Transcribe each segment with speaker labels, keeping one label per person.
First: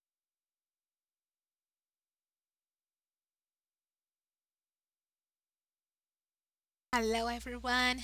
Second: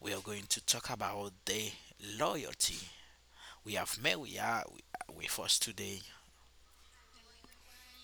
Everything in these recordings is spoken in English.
Speaker 1: We are going to talk about the loyalty. We have Maria with us today.
Speaker 2: Hello, everyone.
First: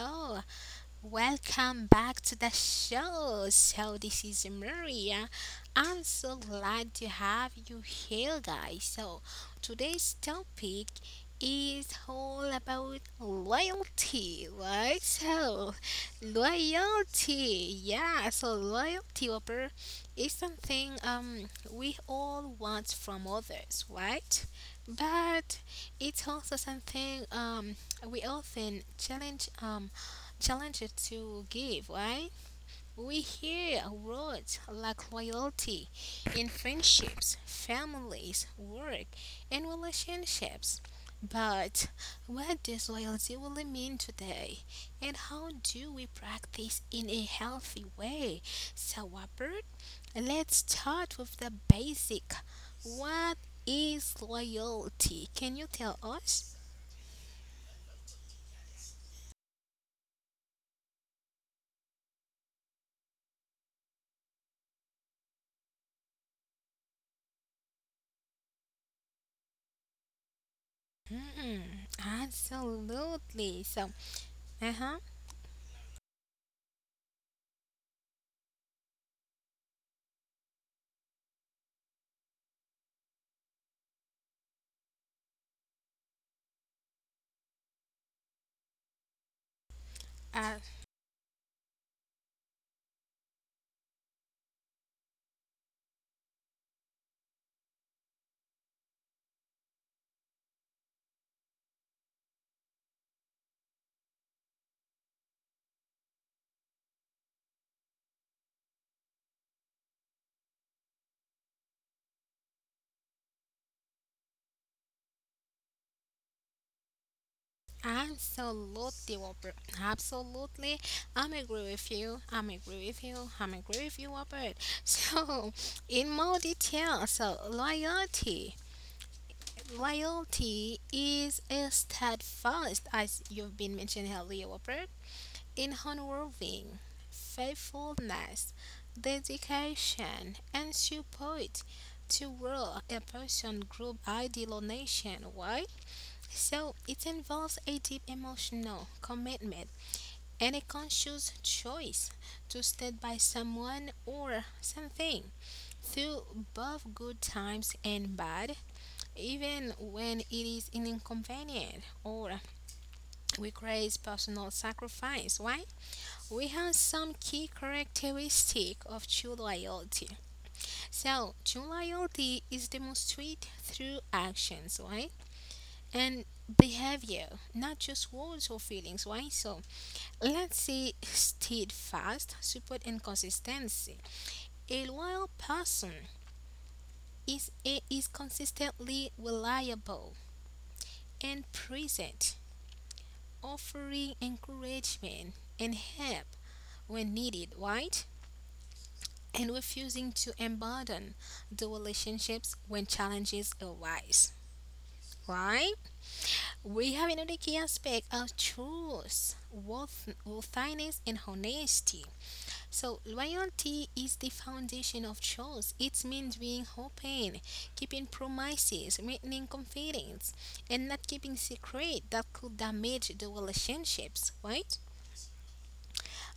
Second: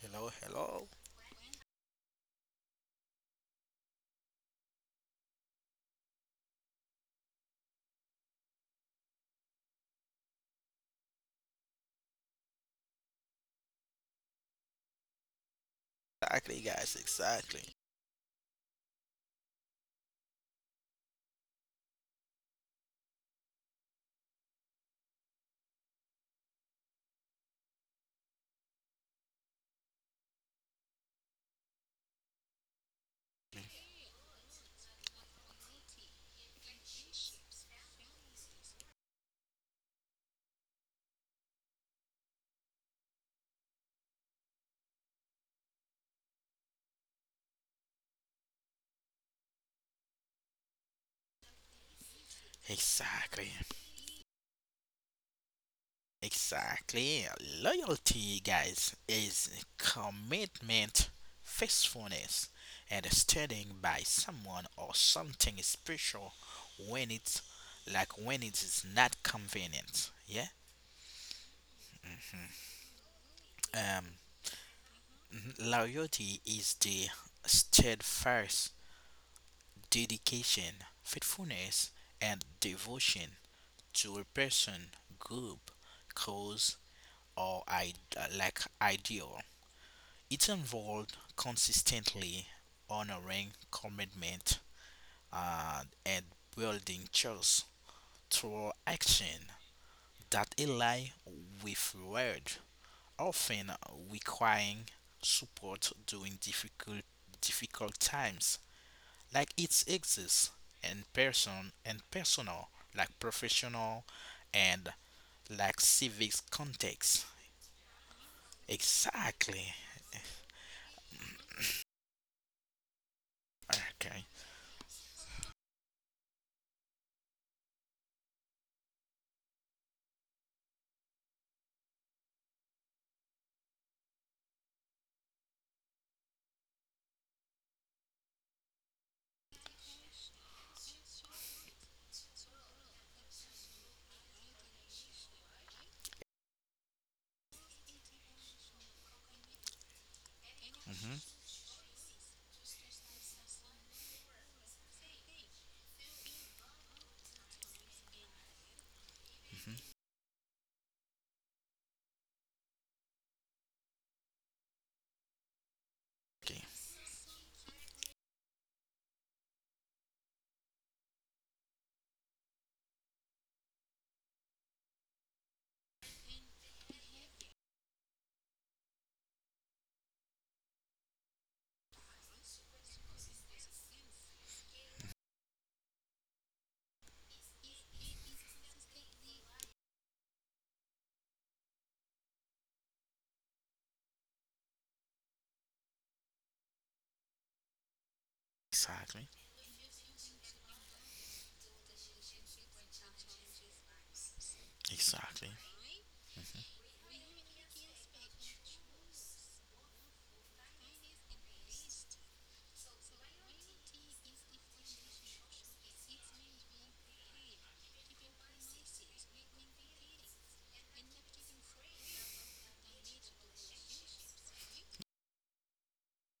Speaker 1: Hello, hello.
Speaker 2: Welcome back to the show. So, this is Maria. I'm so glad to have you here, guys. So, today's topic is all about loyalty, right? So,
Speaker 1: Exactly, guys, exactly.
Speaker 2: loyalty. Yeah, so loyalty, Whopper, is something we all want from others, right? But it's also something we often challenge challenge it to give, right? We hear words like loyalty in friendships, families, work, and relationships. But what does loyalty really mean today? And how do we practice in a healthy way? So, Robert, let's start with the basic. What
Speaker 1: Exactly,
Speaker 2: is loyalty? Can you tell us?
Speaker 1: exactly. Loyalty, guys, is commitment, faithfulness, and standing by someone or something special when it's like when it is not convenient. Yeah.
Speaker 2: Mm, absolutely. So,
Speaker 1: Um,
Speaker 2: uh-huh.
Speaker 1: Loyalty is the steadfast dedication, faithfulness, and devotion to a person, group, cause, or like ideal. It
Speaker 2: Uh,
Speaker 1: involved consistently honoring commitment and building trust through action that ally with word, often requiring support during difficult times, like it exists in person and personal, like professional and like civic context.
Speaker 2: absolutely, Robert.
Speaker 1: Exactly.
Speaker 2: Absolutely. I'm agree with you. I'm agree with you. I'm agree with you,
Speaker 1: Okay.
Speaker 2: Robert. So, in more detail, so loyalty. Loyalty is a steadfast, as you've been mentioned earlier, Robert, in unwavering faithfulness, dedication, and support to world a person, group, ideal, or nation. Why? So it involves a deep emotional commitment and a conscious
Speaker 1: Hmm.
Speaker 2: choice to stand by someone or something through both good times and bad,
Speaker 1: Mhm.
Speaker 2: even when it is inconvenient or requires personal sacrifice. Why? We
Speaker 1: Okay.
Speaker 2: have some key characteristic of true loyalty. So true loyalty is demonstrated through actions, right? And behavior, not just words or feelings, right? So let's say steadfast, support and consistency. A loyal person is consistently reliable and present, offering encouragement and help when needed, right?
Speaker 1: Exactly.
Speaker 2: And refusing to abandon the relationships when challenges arise.
Speaker 1: Exactly.
Speaker 2: Right? We have another key aspect of truth, worth, worthiness, and honesty. So, loyalty is the foundation of trust. It means being open, keeping promises, maintaining confidence, and not keeping secret that could damage the relationships. Right?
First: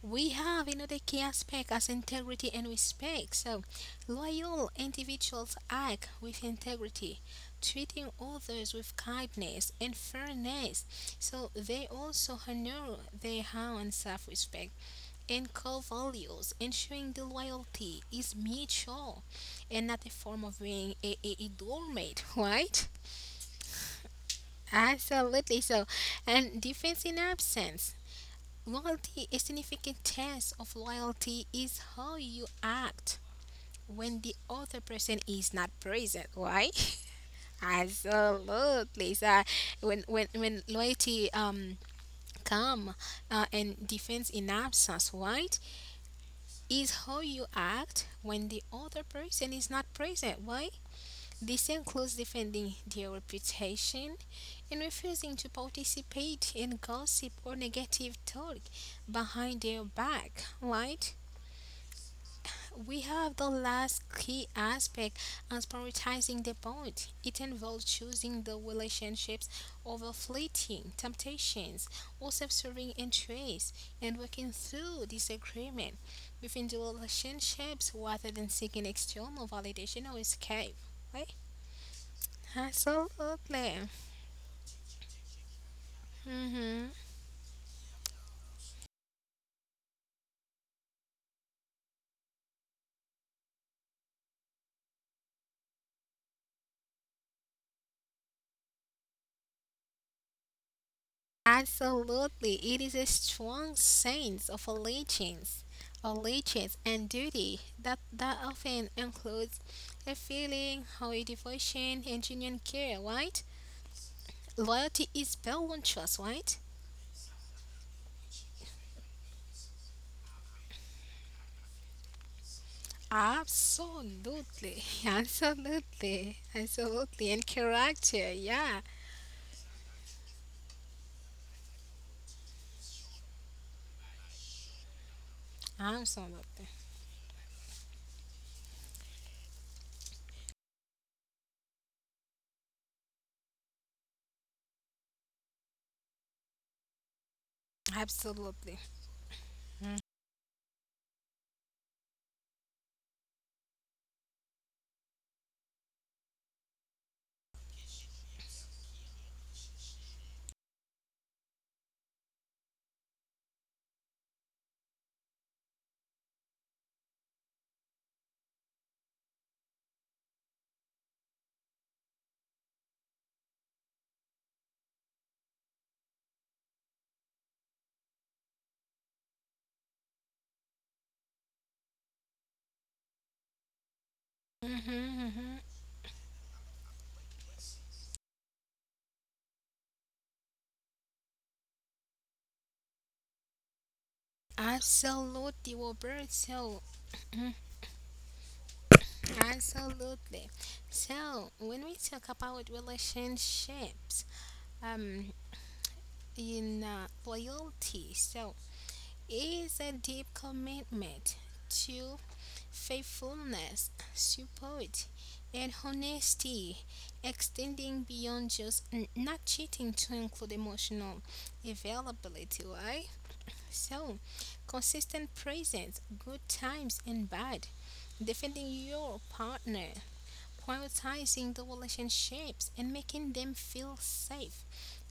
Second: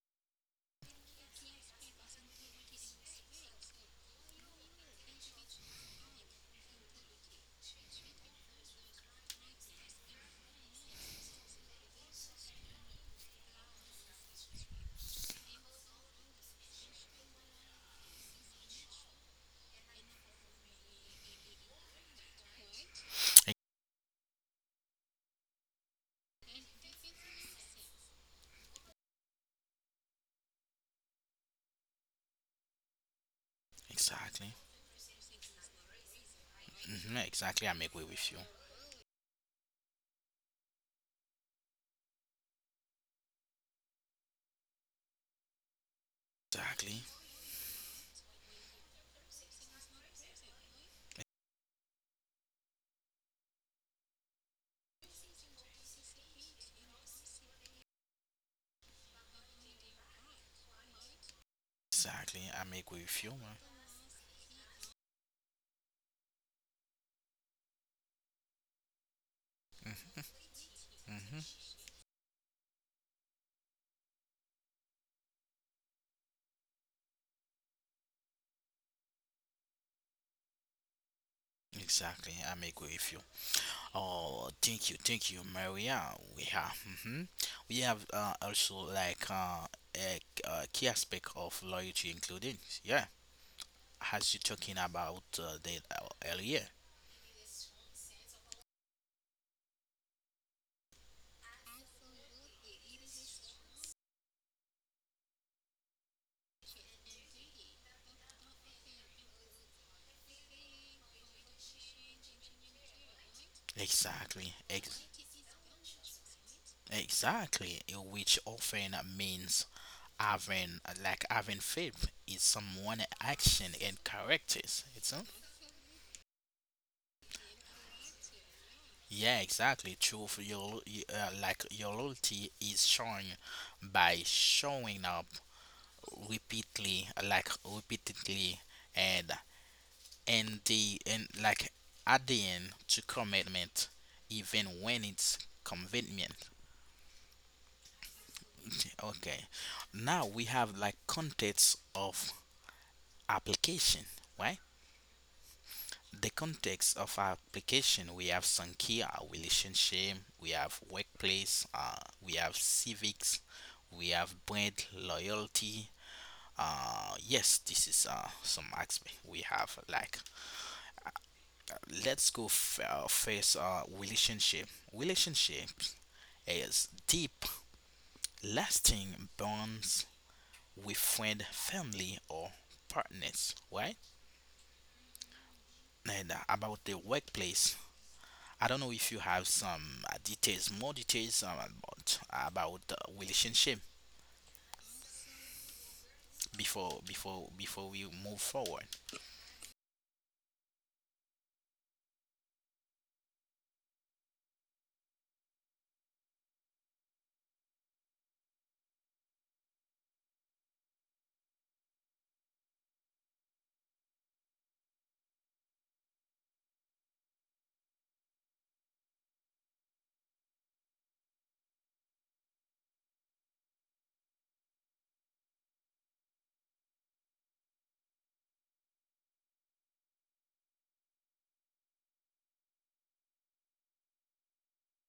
Speaker 2: We have another key aspect as integrity and respect. So, loyal individuals act with integrity, treating others with kindness and fairness. So, they also honor their own self respect and core values, ensuring the loyalty is mutual and not a form of being a doormat, right?
Speaker 1: E-
Speaker 2: Absolutely. So, and defense in absence. Loyalty, a significant test of loyalty is how you act when the
Speaker 1: exactly.
Speaker 2: other person is not present, right?
Speaker 1: Hmm. Exactly, I make way with you.
Speaker 2: Absolutely. So when loyalty come and defense in absence, right? Is
Speaker 1: Exactly.
Speaker 2: how you act when the other person is not present, right? This includes defending their reputation and refusing to participate in gossip or negative talk behind their back, right?
Speaker 1: Exactly, I make way
Speaker 2: We
Speaker 1: with you,
Speaker 2: have the
Speaker 1: man.
Speaker 2: last key aspect as prioritizing the bond. It involves choosing the relationships over fleeting
Speaker 1: Hmm.
Speaker 2: temptations or self-serving interests and working through disagreement within the relationships rather than seeking external validation or escape. Right?
Speaker 1: Exactly, I make way with you.
Speaker 2: Absolutely.
Speaker 1: Oh, thank you, Maria. We have,
Speaker 2: Mhm.
Speaker 1: mhm, we have also a key aspect of loyalty, including, yeah, as you talking about that earlier.
Speaker 2: Absolutely, it is a strong sense of allegiance, allegiance and duty that often includes a feeling of devotion and genuine care, right?
Speaker 1: Exactly,
Speaker 2: Loyalty is built on trust, right?
Speaker 1: exactly, which often means having faith in someone's action and
Speaker 2: Absolutely,
Speaker 1: characters. It's
Speaker 2: absolutely, absolutely, and character, yeah,
Speaker 1: Yeah, exactly. True for your like your loyalty is shown by showing up
Speaker 2: absolutely,
Speaker 1: repeatedly and and the and like adding to commitment even when it's convenient.
Speaker 2: absolutely,
Speaker 1: Okay, now we have like context of application, right? The context of application, we have some key: our relationship, we have workplace, we have civics, we have brand loyalty, yes, this is some aspect we have like, let's go f- face relationship. Relationship is deep, lasting bonds with friend, family, or partners, right?
Speaker 2: hmm hmm
Speaker 1: And about the workplace, I don't know if you have some more details about relationship
Speaker 2: absolutely, Roberto,
Speaker 1: before we move forward.
Speaker 2: absolutely. So when we talk about relationships, um, in loyalty, so is a deep commitment to faithfulness, support, and honesty, extending beyond just not cheating to include emotional availability, right? So consistent presence, good times and bad, defending your partner prioritizing the relationships and making them feel safe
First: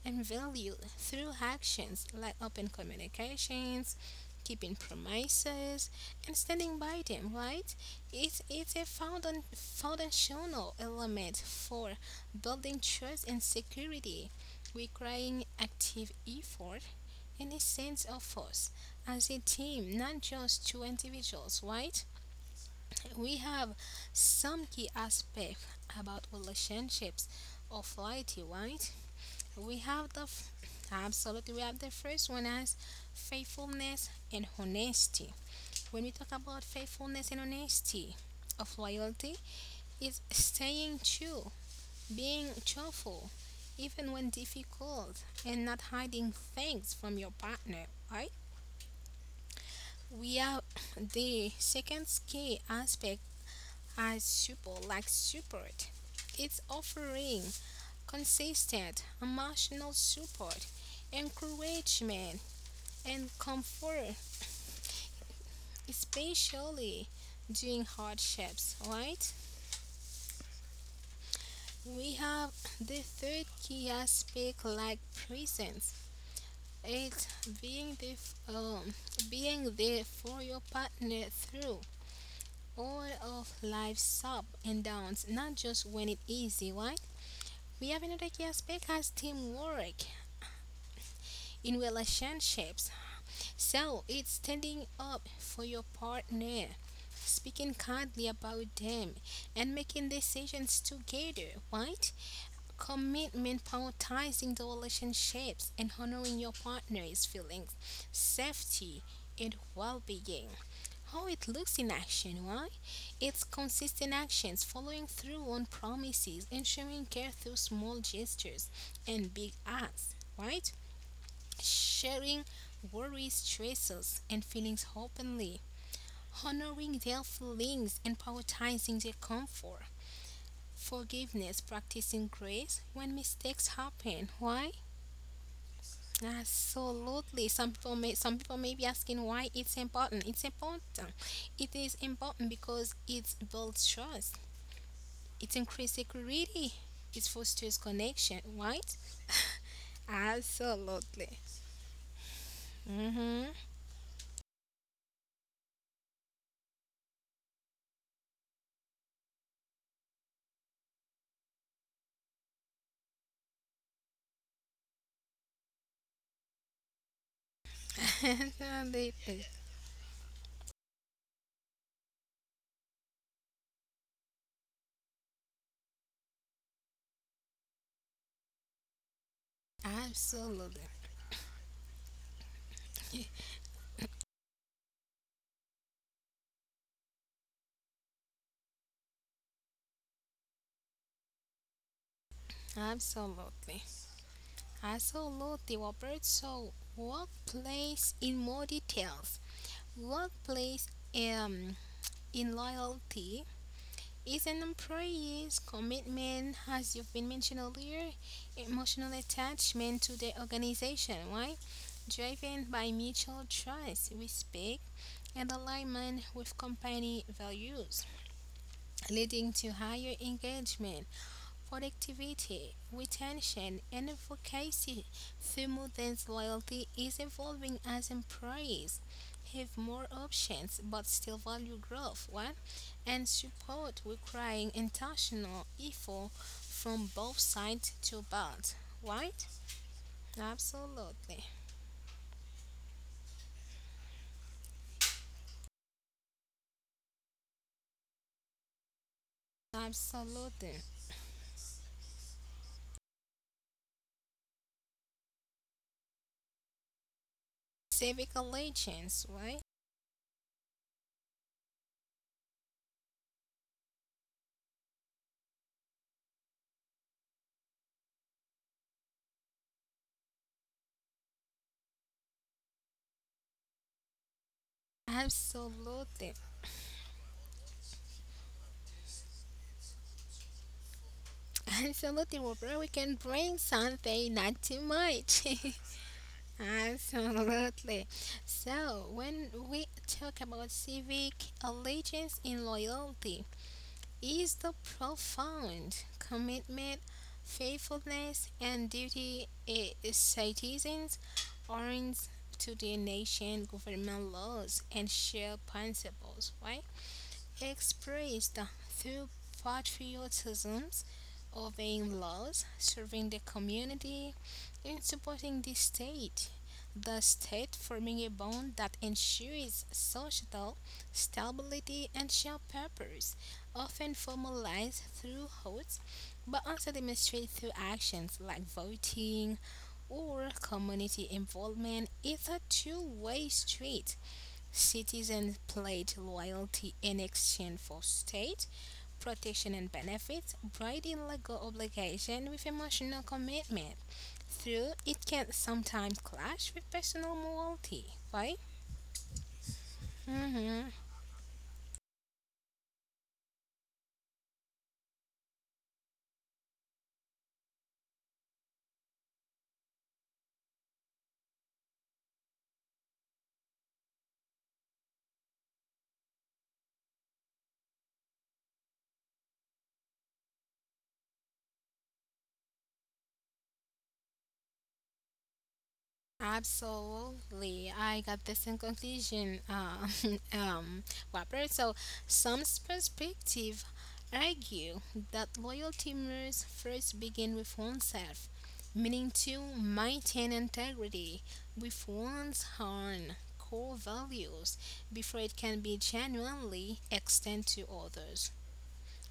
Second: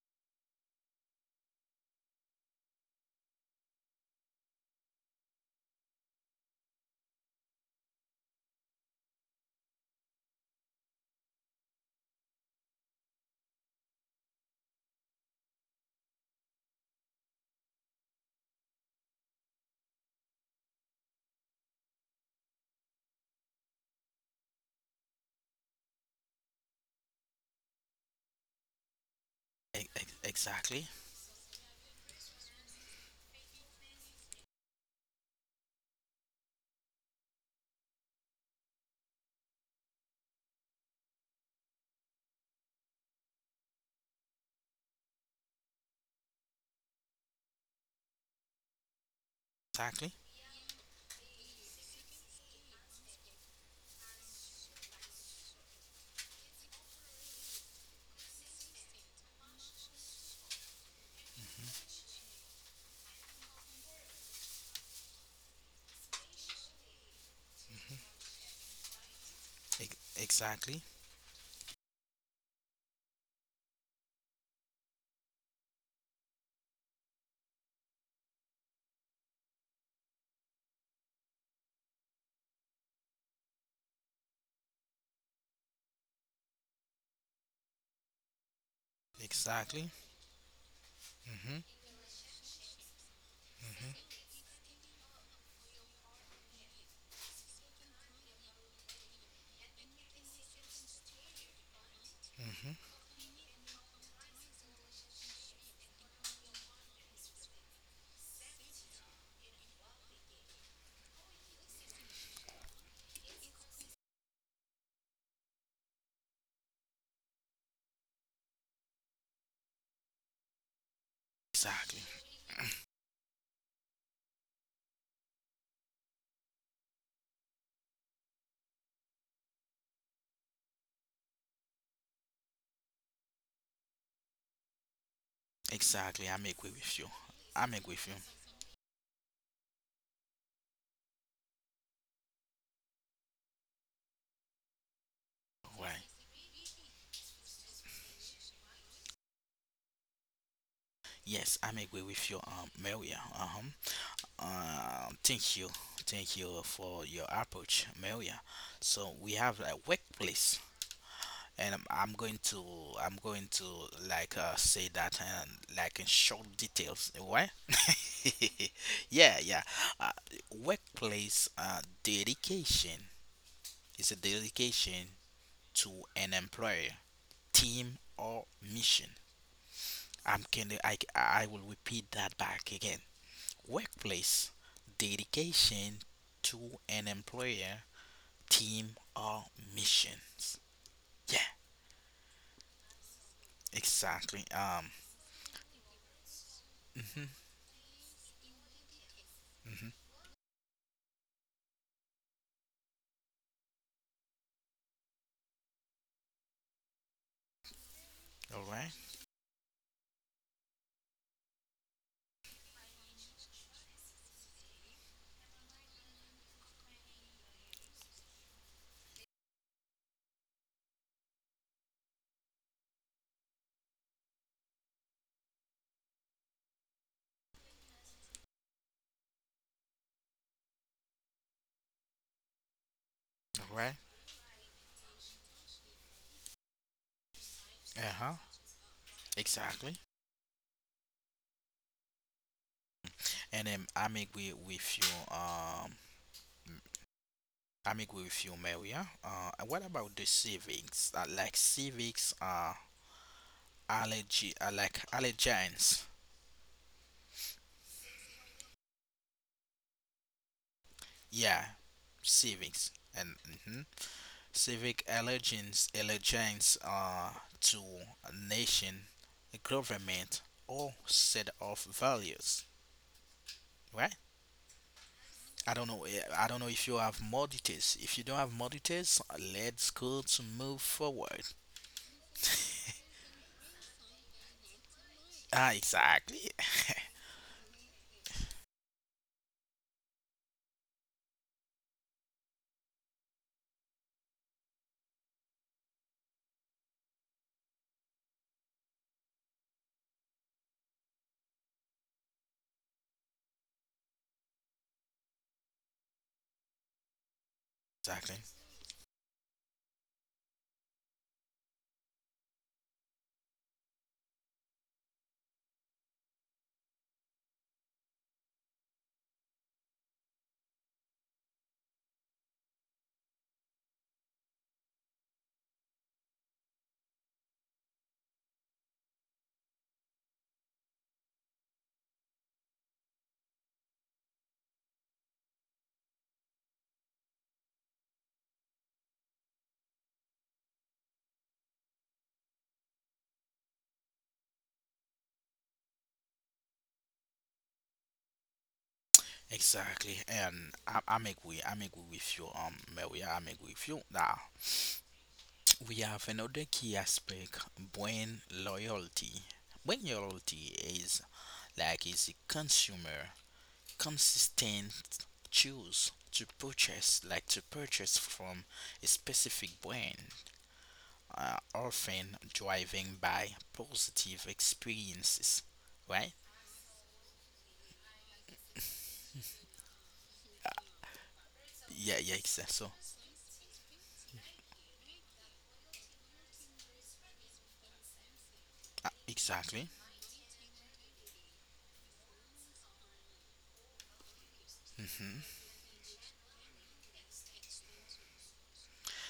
Speaker 2: and valued through actions like open communications, keeping promises, and standing by them, right? It's a foundational element for building trust and security, requiring active effort and a sense of force as a team, not just two individuals, right? We have some key aspects about relationships or loyalty, right? We
Speaker 1: E- ex-
Speaker 2: have the
Speaker 1: exactly,
Speaker 2: absolutely we have the first one as faithfulness and honesty. When we talk about faithfulness and honesty of loyalty, it's staying true, being truthful, even when difficult, and not hiding things from your partner, right?
Speaker 1: exactly,
Speaker 2: We have the second key aspect as support. It's offering consistent emotional support, encouragement, and comfort, especially during hardships, right?
Speaker 1: ex- exactly,
Speaker 2: We have the third key aspect like presence. It's being the being there for your partner through all of life's ups and downs, not just when it's easy, right? We have another key aspect as
Speaker 1: exactly,
Speaker 2: teamwork in relationships. So it's standing up for your partner, speaking kindly about them, and making decisions together, right? Commitment prioritizing the relationships and honoring your partner's feelings, safety, and well being. How it looks in action, why? It's consistent actions, following through on promises, and showing care through small gestures and big acts, right?
Speaker 1: exactly,
Speaker 2: Sharing worries, stresses, and feelings openly honoring their feelings and prioritizing their comfort, forgiveness, practicing grace when mistakes happen. Why?
Speaker 1: exactly. I'm agree with you.
Speaker 2: Absolutely.
Speaker 1: I'm
Speaker 2: Some
Speaker 1: agree
Speaker 2: people
Speaker 1: with you.
Speaker 2: may some people may be asking why it's important. It's important. It is important because it builds trust. It increases
Speaker 1: Why?
Speaker 2: security. It fosters connection. Right? Absolutely.
Speaker 1: Yes, I'm agree with you, Maria.
Speaker 2: Mm-hmm.
Speaker 1: Uh-huh. Thank you, thank you for your approach, Maria. So we have a workplace, and I'm going to I'm going to say that and like in short details. Why? Yeah,
Speaker 2: Absolutely.
Speaker 1: yeah. Uh, Workplace dedication is a dedication to an employer, team, or mission. I'm can
Speaker 2: Absolutely.
Speaker 1: I will repeat that back again. Workplace dedication to an employer, team, or missions. Yeah,
Speaker 2: Absolutely.
Speaker 1: exactly.
Speaker 2: Absolutely, Robert. So
Speaker 1: Mhm,
Speaker 2: workplace in more details.
Speaker 1: mhm.
Speaker 2: Workplace um, in loyalty is an employee's commitment, as you've been mentioned earlier,
Speaker 1: All right,
Speaker 2: emotional attachment to the organization. Why? Driven by mutual trust, respect, and alignment with company values, leading to higher engagement productivity, retention, and advocacy through Moodle's loyalty is evolving as employees have more options but still value growth What and
Speaker 1: all right.
Speaker 2: support requiring intentional effort from both
Speaker 1: Uh
Speaker 2: sides
Speaker 1: huh.
Speaker 2: to build. Right?
Speaker 1: Exactly.
Speaker 2: Absolutely.
Speaker 1: And I'm agree with you. Um, I'm agree with you, Maria. And what about the
Speaker 2: Absolutely.
Speaker 1: civics? Like civics are allergy, like allergens.
Speaker 2: Civic allegiance, right?
Speaker 1: Yeah, civics. And mhm. Civic allegiance to a nation, a government, or set of values, right? I don't know, eh,
Speaker 2: Absolutely.
Speaker 1: I don't know if you have more details. If you don't have more details, let's go to move forward.
Speaker 2: Absolutely, Robert. We can bring something not too much.
Speaker 1: Ah, exactly,
Speaker 2: Absolutely. So, when we talk about civic allegiance and loyalty, is the profound commitment, faithfulness, and duty a citizens earns to the nation, government laws, and shared principles, right?
Speaker 1: exactly,
Speaker 2: Expressed through patriotism, obeying laws, serving the community, and supporting the state. The state forming a bond that ensures social stability and shared purpose, often formalized through oaths, but also demonstrated through actions like voting or community involvement, is a two-way street Citizens pledged loyalty in exchange for state protection and benefits, bridging legal obligation with emotional commitment. Through it can sometimes clash with personal morality, right?
Speaker 1: exactly. And
Speaker 2: Hmm.
Speaker 1: I'm agree. I'm agree with you. Maria, I'm agree with you. Now we have another key aspect: brand loyalty. Brand loyalty is a consumer consistent choose to purchase like to purchase from a specific brand, are often driving by positive experiences, right?
Speaker 2: Absolutely, I got this in conclusion, um, Whopper. So,
Speaker 1: Yeah, yeah,
Speaker 2: some
Speaker 1: exactly. So,
Speaker 2: perspective argue that loyalty must first begin with oneself, meaning to
Speaker 1: exactly.
Speaker 2: maintain integrity with one's own core values before it can be genuinely extended to others.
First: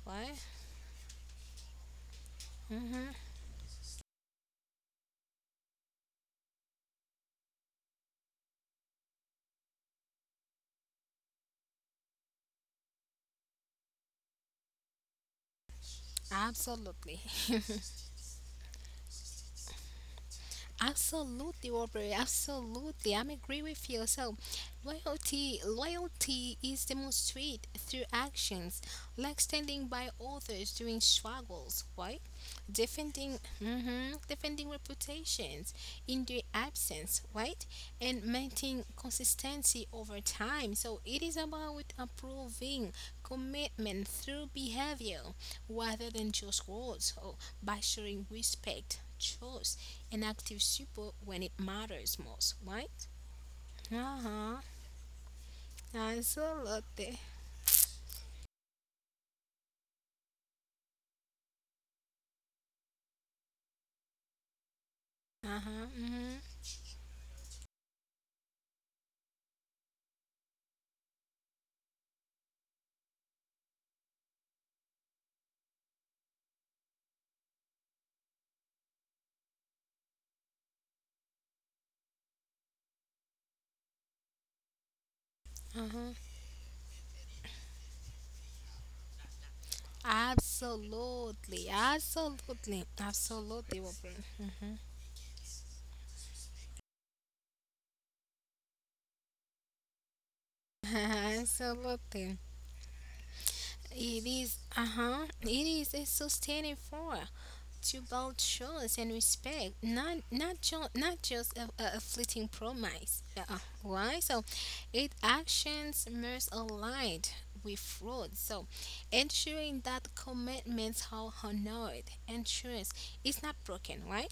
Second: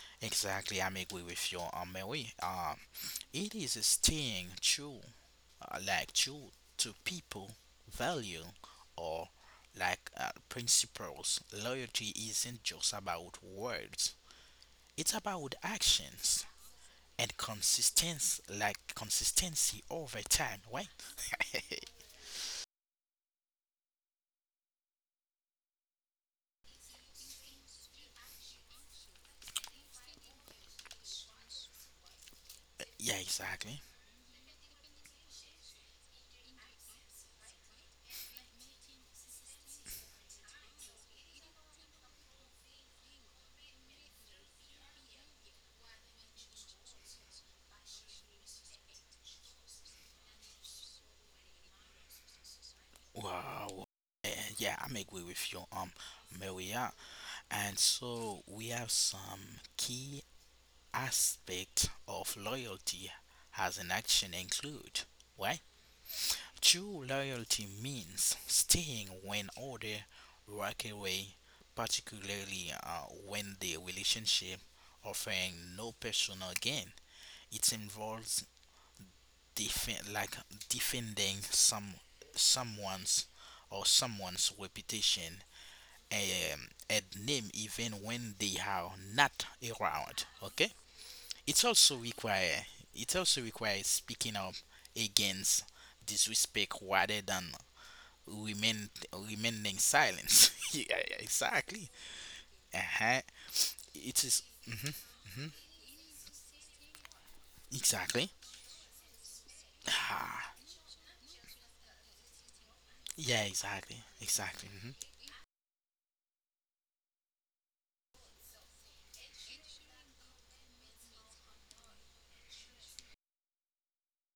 Speaker 2: Why?
Speaker 1: Exactly, I'm agree with you, Mary. Um,
Speaker 2: Hmm.
Speaker 1: it is a staying true, true to people value or principles. Loyalty isn't just about words, it's about actions
Speaker 2: Absolutely.
Speaker 1: and consistency over time, right?
Speaker 2: Absolutely, Robert. Absolutely, I'm agree with you. So, loyalty is demonstrated through actions, like standing by others during struggles, right?
Speaker 1: Yeah,
Speaker 2: Defending,
Speaker 1: exactly.
Speaker 2: mhm, defending reputations in their absence, right? And maintaining consistency over time. So it is about approving commitment through behavior rather than just words, or by showing respect, trust and active support when it matters most, right?
Speaker 1: Wow.
Speaker 2: Uh
Speaker 1: Uh,
Speaker 2: huh.
Speaker 1: yeah, I'm agree with you, Maria.
Speaker 2: Absolutely.
Speaker 1: And so we have some key aspect of loyalty as an action include, why?
Speaker 2: Uh huh. Hmm.
Speaker 1: True loyalty means staying when others walk away, particularly when the relationship offering no personal gain. It involves defend like defending someone's someone's reputation
Speaker 2: Uh huh.
Speaker 1: and name even when they are not around. Okay, it
Speaker 2: Absolutely.
Speaker 1: also require
Speaker 2: Absolutely.
Speaker 1: it also
Speaker 2: Absolutely.
Speaker 1: requires speaking up
Speaker 2: Robert.
Speaker 1: against disrespect rather than remain remaining silence. Yeah, yeah, exactly.
Speaker 2: Absolutely.
Speaker 1: Uh-huh. It
Speaker 2: It
Speaker 1: is.
Speaker 2: is, uh
Speaker 1: Mhm,
Speaker 2: huh.
Speaker 1: mhm.
Speaker 2: It is a sustaining force. To
Speaker 1: Exactly.
Speaker 2: build trust and respect, not
Speaker 1: Ah,
Speaker 2: not ju- not just a fleeting promise.
Speaker 1: yeah,
Speaker 2: Yeah,
Speaker 1: exactly,
Speaker 2: why? So,
Speaker 1: exactly, mhm.
Speaker 2: it actions must align with fraud. So, ensuring that commitments are honored and trust is not broken. Why?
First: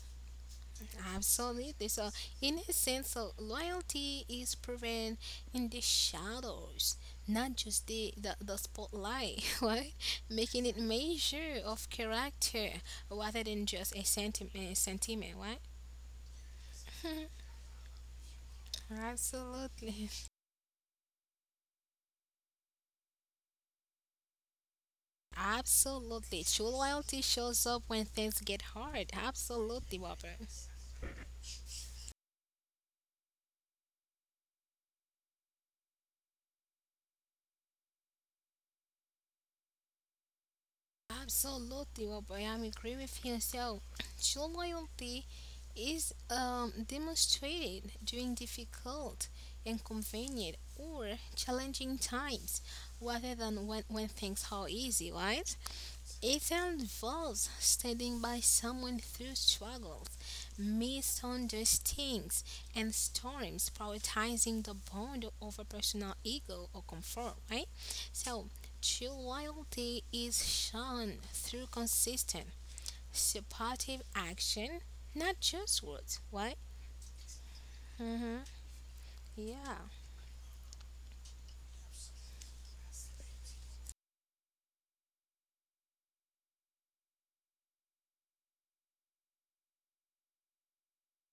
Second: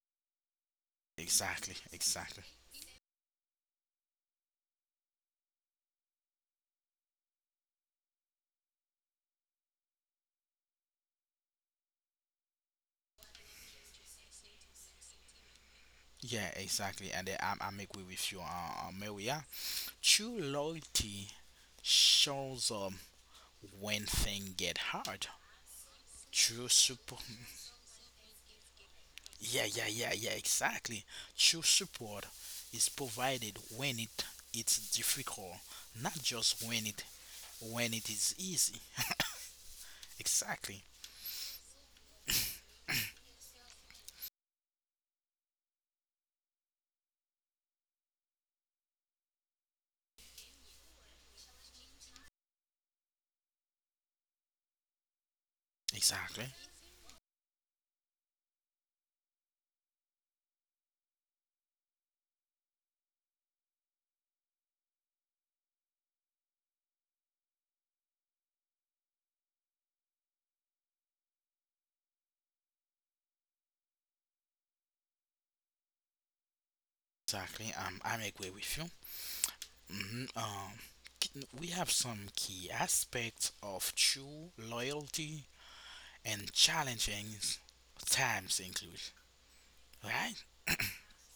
Speaker 1: Exactly,
Speaker 2: Absolutely. So,
Speaker 1: exactly.
Speaker 2: in a sense, so loyalty is proven in the shadows, not just the spotlight, right? Making it measure of character rather than just a sentiment right?
Speaker 1: Yeah, exactly. And I'm agree with you, Maria.
Speaker 2: Absolutely.
Speaker 1: True loyalty shows when things get hard.
Speaker 2: Absolutely.
Speaker 1: True
Speaker 2: True loyalty
Speaker 1: support.
Speaker 2: shows up when things get hard.
Speaker 1: Yeah, yeah,
Speaker 2: Absolutely,
Speaker 1: yeah, yeah,
Speaker 2: Robert.
Speaker 1: exactly. True support is provided when it's difficult, not just when it is easy. Exactly,
Speaker 2: Absolutely, Robert. I am agree with you. So, true loyalty is demonstrated during difficult, inconvenient, or challenging times, rather than when things are easy, right?
Speaker 1: exactly,
Speaker 2: It involves standing by someone through struggles, misunderstandings, and storms, prioritizing the bond over personal ego or comfort, right? So, true loyalty is shown through consistent, supportive action, not just words, right?
Speaker 1: exactly. I
Speaker 2: Mm-hmm.
Speaker 1: agree with you.
Speaker 2: Yeah,
Speaker 1: Hmm. K- we have some key aspects of true loyalty and challenging times include, right?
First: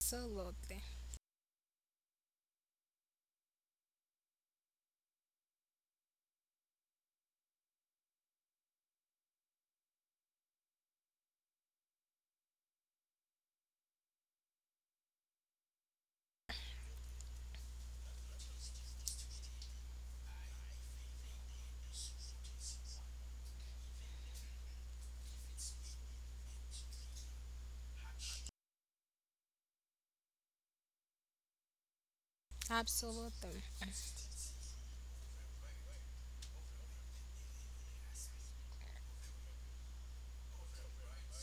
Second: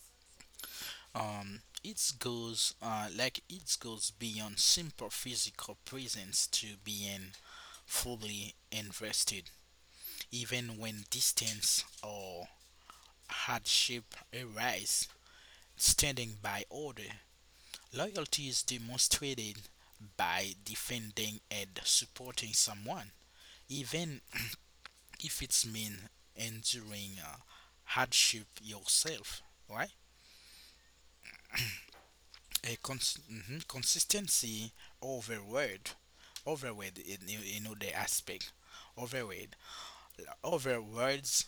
Speaker 2: absolutely.
Speaker 1: It goes it goes beyond simple physical presence to being fully invested, even when distance or hardship arise. Standing by order, loyalty is demonstrated by defending and supporting someone, even if it's mean enduring hardship yourself, right? A
Speaker 2: Absolutely.
Speaker 1: consistency overword overword in you know the aspect overword overwords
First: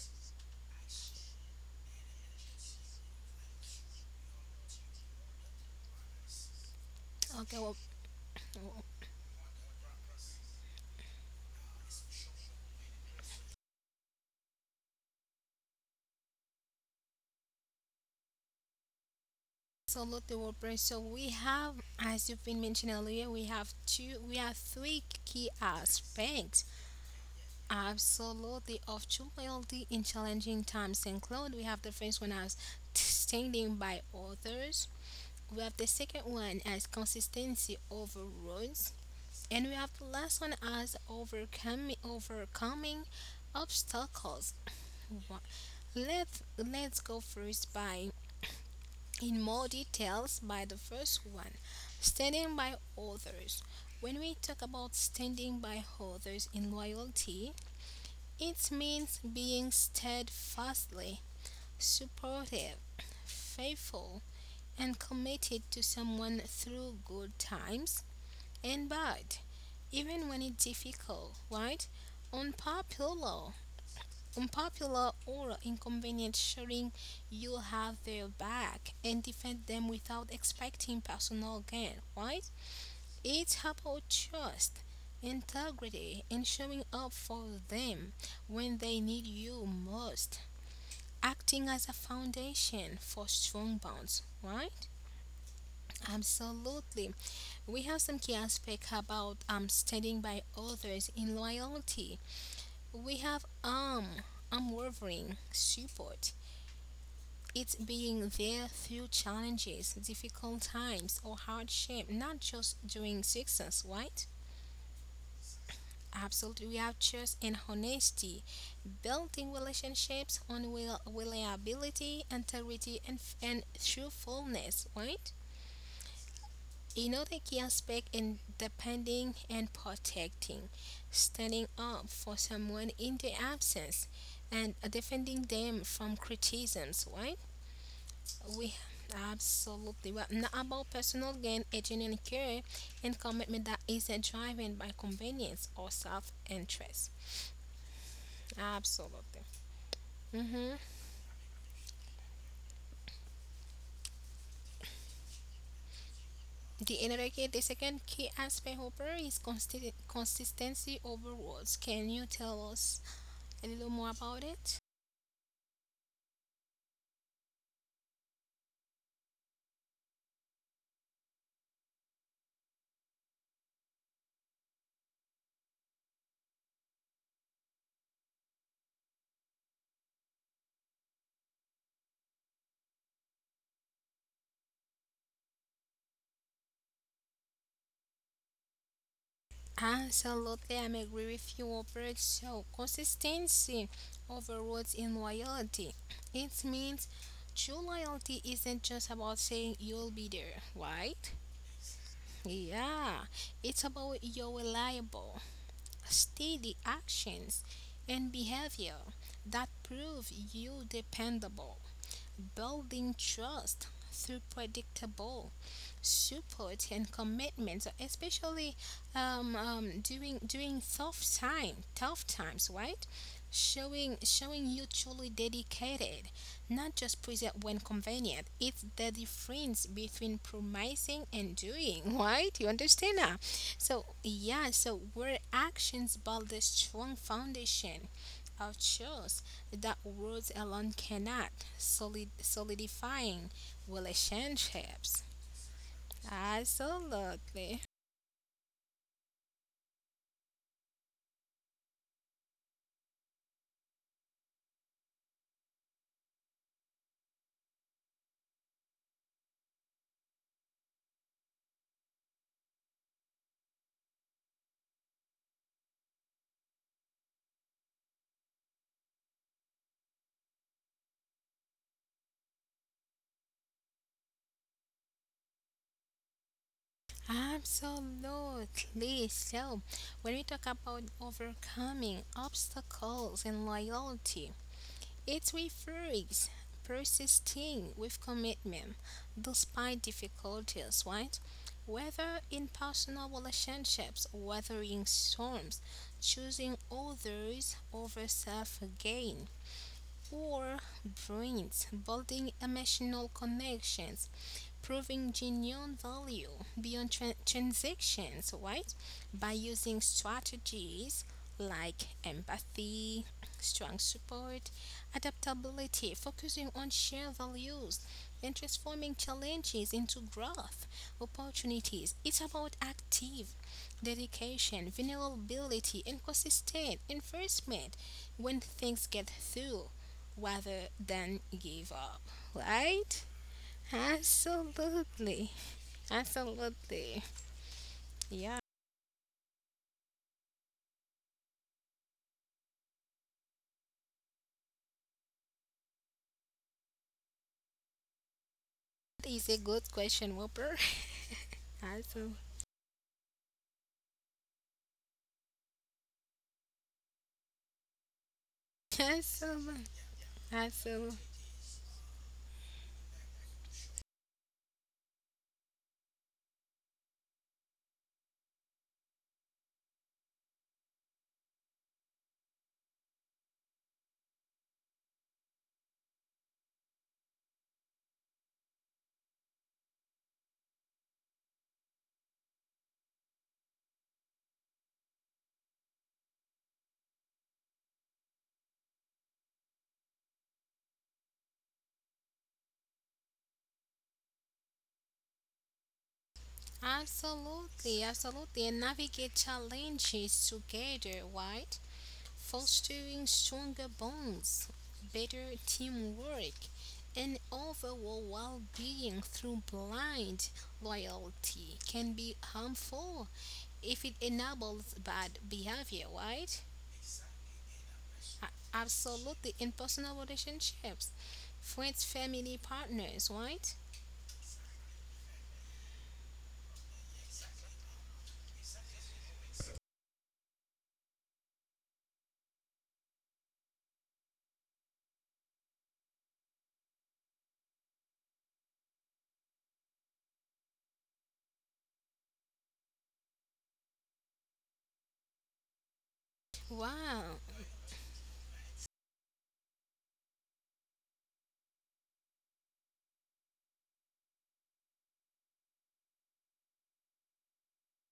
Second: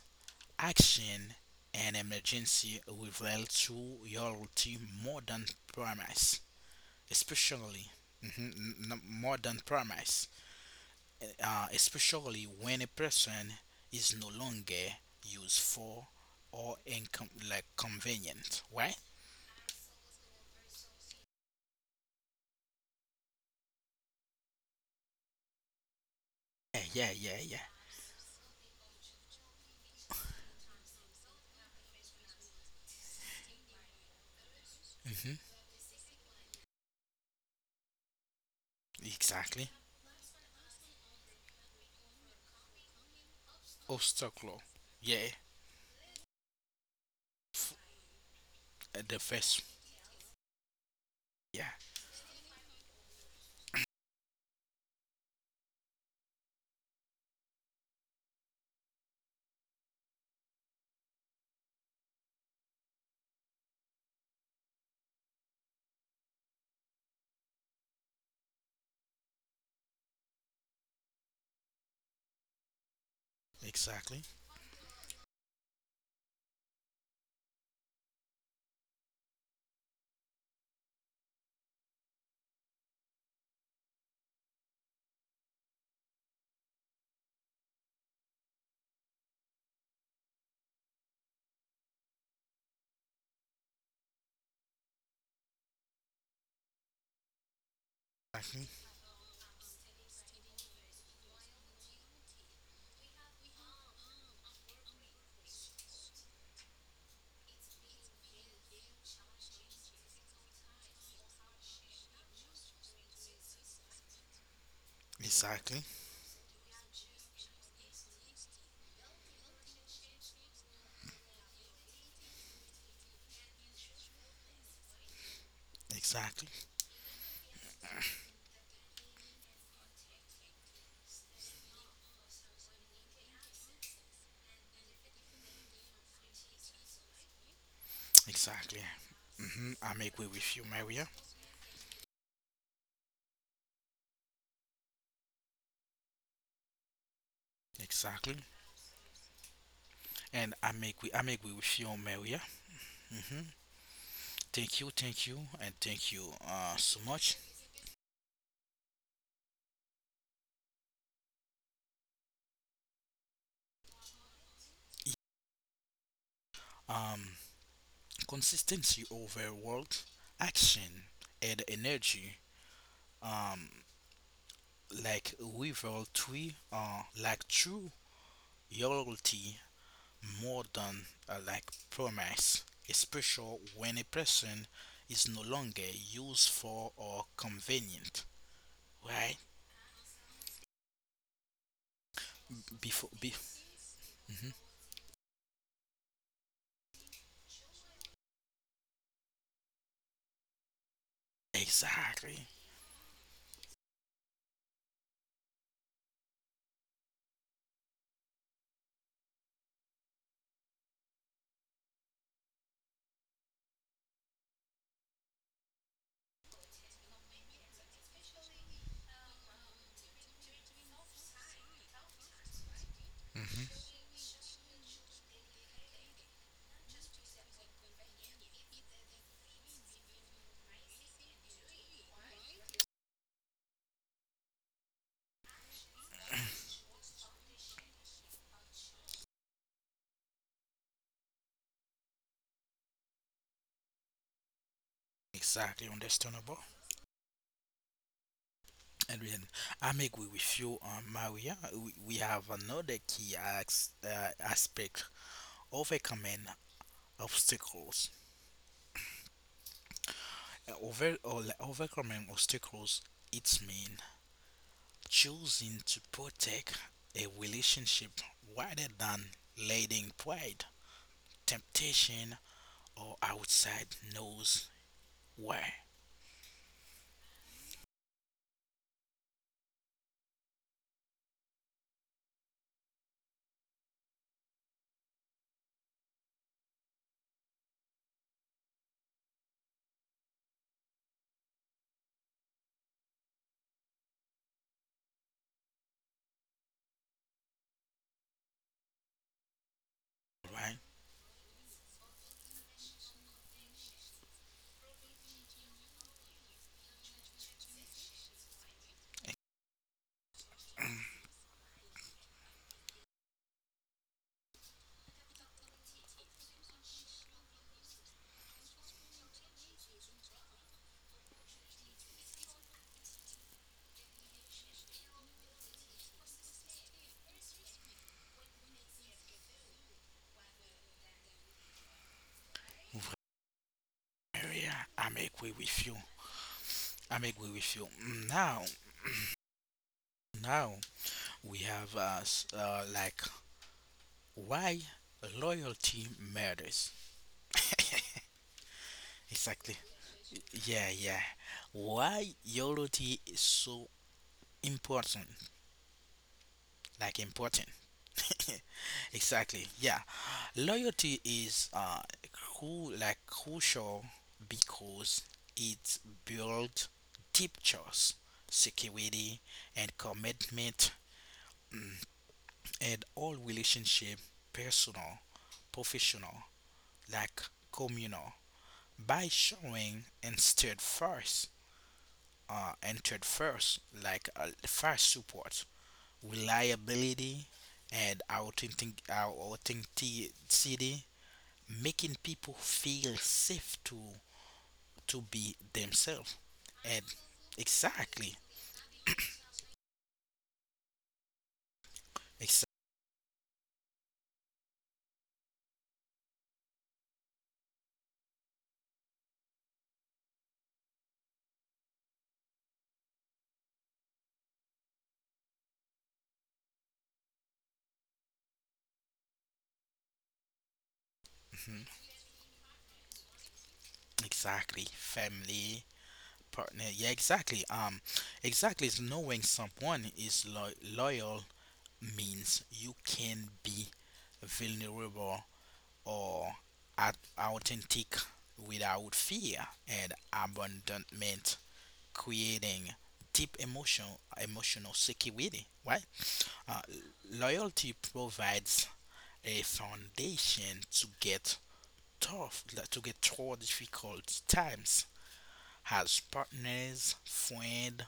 Speaker 1: action and emergency reveal to loyalty more than promise,
Speaker 2: Okay, well,
Speaker 1: especially mhm, more than promise, especially when a person is no longer useful or convenient, right?
Speaker 2: absolutely, Whopper. So we have, as you've been mentioning earlier, we have two, we have three key aspects,
Speaker 1: Yeah, yeah, yeah,
Speaker 2: absolutely, of true loyalty in challenging times. Include we have the first one as standing by others.
Speaker 1: yeah. Hmm.
Speaker 2: We have the second one as consistency over roads, and we
Speaker 1: Exactly.
Speaker 2: have the last one as overcoming obstacles.
Speaker 1: Obstacle. Yeah,
Speaker 2: Wha- Let Let's go first by
Speaker 1: the
Speaker 2: in more
Speaker 1: first.
Speaker 2: details by the first one
Speaker 1: Yeah,
Speaker 2: standing by others when we talk about standing by others in loyalty it means being steadfastly supportive faithful and committed to someone through good times and bad even when it's difficult right unpopular
Speaker 1: exactly,
Speaker 2: unpopular or inconvenient showing you'll have their back and defend them without expecting personal gain, right? It's about trust, integrity, and showing up for them when they need you most, acting as a foundation for strong bonds, right? Absolutely. We have some key aspect about standing by others in loyalty. We have unwavering support It's being there through challenges, difficult times, or hardship, not just during success, right?
Speaker 1: exactly,
Speaker 2: Absolutely, we have trust and honesty, building relationships on reliability, integrity, and, and truthfulness, right?
Speaker 1: exactly,
Speaker 2: Another key aspect in depending and protecting, standing up for someone in their absence and defending them from criticisms, right? We
Speaker 1: exactly. Hmm. I
Speaker 2: absolutely well
Speaker 1: make way
Speaker 2: not
Speaker 1: with you,
Speaker 2: about
Speaker 1: Maria.
Speaker 2: personal gain, a genuine care and commitment that isn't driven by convenience or self-interest.
Speaker 1: Exactly,
Speaker 2: Absolutely.
Speaker 1: and I make way. I make way with you, Maria. Hmm. Thank you, and thank you so
Speaker 2: The
Speaker 1: much.
Speaker 2: another key, the second key aspect, Hopper, is consistency over words. Can you tell us a little more about it?
Speaker 1: Um, consistency over world action and energy. Um, like river tree. Like true loyalty more than promise, especially when a person is no longer useful or convenient, right?
Speaker 2: Absolutely, I'm agree with you, Robert. So
Speaker 1: Before, be-
Speaker 2: consistency
Speaker 1: Mhm.
Speaker 2: overloads in loyalty. It means true loyalty isn't just about saying you'll be there, right?
Speaker 1: Exactly.
Speaker 2: Yeah, it's about your reliable, steady actions and behavior that prove you dependable, building trust through predictable support and commitment, so especially during tough times, right?
Speaker 1: Mhm.
Speaker 2: Showing you truly dedicated, not just present when convenient. It's the difference between promising and doing, right? You understand that? So yeah, so where actions build a strong foundation of trust that words alone cannot, solidifying relationships.
Speaker 1: Exactly, understandable.
Speaker 2: Absolutely.
Speaker 1: And then I'm agree with you, Maria. We have another key aspect: overcoming obstacles. Overcoming obstacles, it's mean choosing to protect a relationship rather than letting pride, temptation, or outside knows why.
Speaker 2: Absolutely. So, when we talk about overcoming obstacles and loyalty, it refers persisting with commitment despite difficulties, right? Whether in personal relationships, weathering storms, choosing others over self gain, or
Speaker 1: Right?
Speaker 2: brains, building emotional connections, proving genuine value beyond transactions, right? By using strategies like empathy, strong support, adaptability, focusing on shared values, and transforming challenges into growth opportunities. It's about active dedication, vulnerability, and consistent investment when things get through rather than give up, right?
Speaker 1: Yeah, I'm
Speaker 2: Absolutely.
Speaker 1: agree with you.
Speaker 2: Absolutely.
Speaker 1: I'm agree with you.
Speaker 2: Yeah.
Speaker 1: Now, now we have like why loyalty matters.
Speaker 2: That is a
Speaker 1: Exactly.
Speaker 2: good question, Whooper.
Speaker 1: Yeah, yeah.
Speaker 2: Absolutely.
Speaker 1: Why loyalty is so important? Like important. Exactly.
Speaker 2: Absolutely.
Speaker 1: Yeah.
Speaker 2: Absolutely.
Speaker 1: Loyalty is crucial because it builds deep trust, security, and commitment in all relationship: personal, professional, like communal, by showing instead first, entered first, like first support, reliability, and authenticity, making people feel safe to be themselves and
Speaker 2: Absolutely.
Speaker 1: exactly.
Speaker 2: Absolutely. And navigate challenges together, right?
Speaker 1: ex-
Speaker 2: Fostering stronger bonds, better teamwork, and overall well being through blind loyalty can be harmful if it enables bad behavior, right? A- Absolutely. In personal relationships,
Speaker 1: mhm,
Speaker 2: friends, family, partners, right?
Speaker 1: exactly. Family, partner, yeah, exactly, um, exactly, is knowing someone is loyal means you can be vulnerable or authentic without fear and abandonment, creating deep emotional security. Right? Uh,
Speaker 2: Wow.
Speaker 1: loyalty provides a foundation to get through difficult times as partners, friend,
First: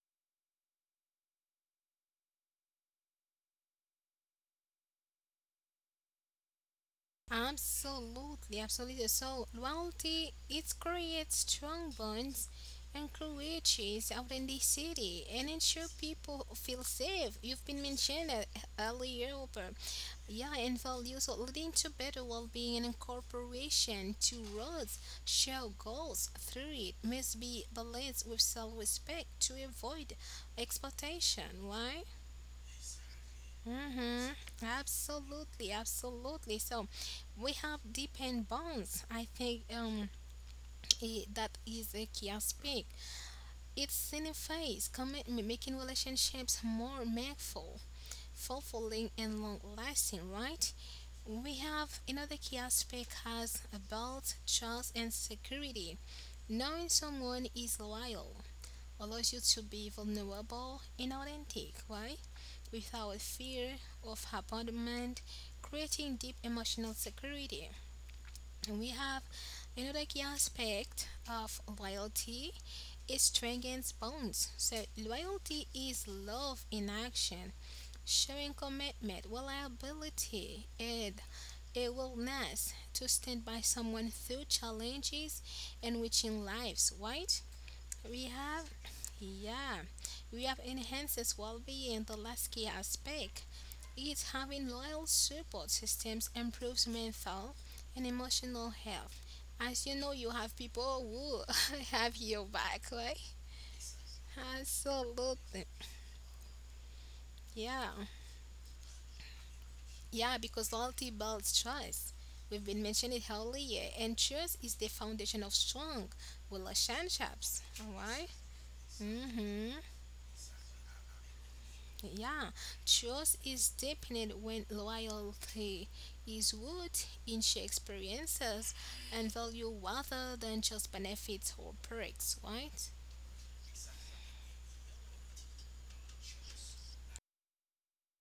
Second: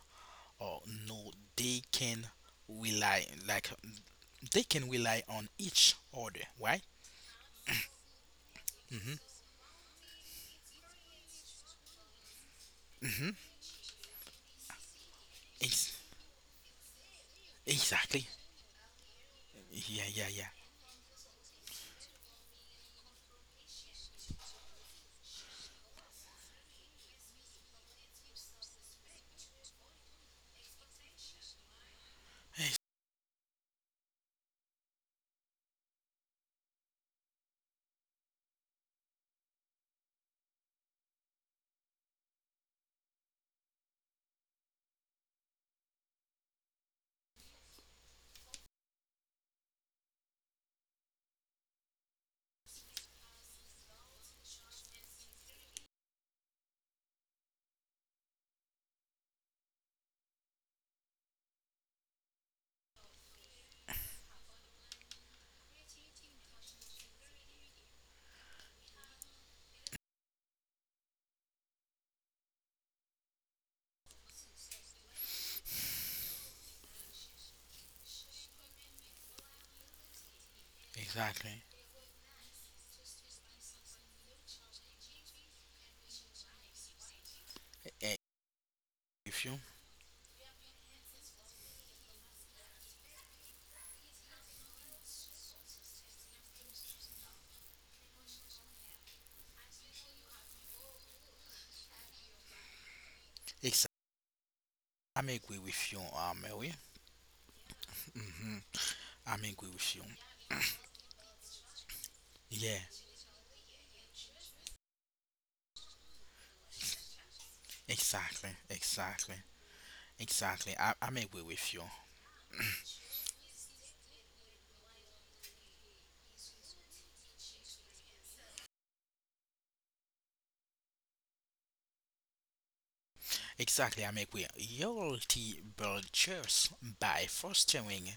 Speaker 1: or no, rely like they can rely on each other, right?
Speaker 2: Absolutely, absolutely.
Speaker 1: Mm-hmm.
Speaker 2: So loyalty it creates strong bonds and
Speaker 1: Mm-hmm.
Speaker 2: encourages authenticity and ensure
Speaker 1: Ex-
Speaker 2: people feel safe. You've been
Speaker 1: exactly.
Speaker 2: mentioned that earlier,
Speaker 1: Yeah, yeah, yeah.
Speaker 2: yeah, and values leading to better well being and incorporation to roles, show goals through it must be balanced with self respect to avoid exploitation. Why? Mm-hmm. Absolutely, absolutely. So we have deepened bonds. I think I that is a key aspect. It signifies commitment, making relationships more meaningful, fulfilling, and long lasting, right? We have another key aspect has about trust and security. Knowing someone is loyal allows you to be vulnerable and authentic, right? Without fear of abandonment, creating deep emotional security. And we have another key aspect of loyalty. It strengthens bonds. So loyalty is love in action showing commitment, reliability, and
Speaker 1: Exactly.
Speaker 2: a willingness to stand by someone through challenges and reaching lives, right?
Speaker 1: Eh, eh,
Speaker 2: We have,
Speaker 1: if you.
Speaker 2: yeah, we have enhances well-being. The last key aspect is having loyal support systems improves mental and emotional health. As you know, you have people who have your back, right?
Speaker 1: I'm agree
Speaker 2: Absolutely,
Speaker 1: with you, Mary.
Speaker 2: yeah.
Speaker 1: I'm agree with you.
Speaker 2: Yeah, because loyalty builds trust. We've
Speaker 1: Yeah,
Speaker 2: been mentioning it earlier, and trust is the foundation of strong relationships. All right?
Speaker 1: exactly, exactly,
Speaker 2: Mm-hmm.
Speaker 1: exactly. I'm agree with you.
Speaker 2: Yeah, trust is deepened when loyalty is rooted in shared experiences and value rather than just benefits or perks. Right?
Speaker 1: Exactly, I'm agree. Loyalty builds by fostering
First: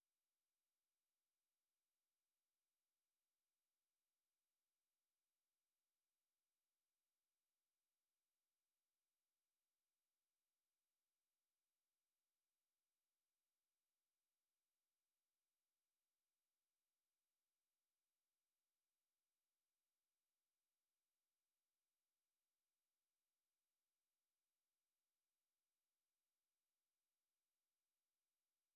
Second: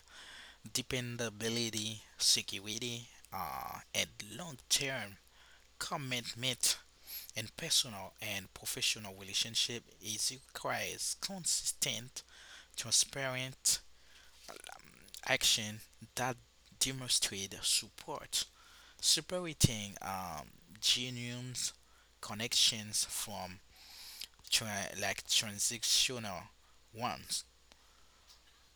Speaker 1: dependability, security, and long-term commitment in personal and professional relationship is requires consistent, transparent, action that demonstrate support, separating genuine connections from transactional ones.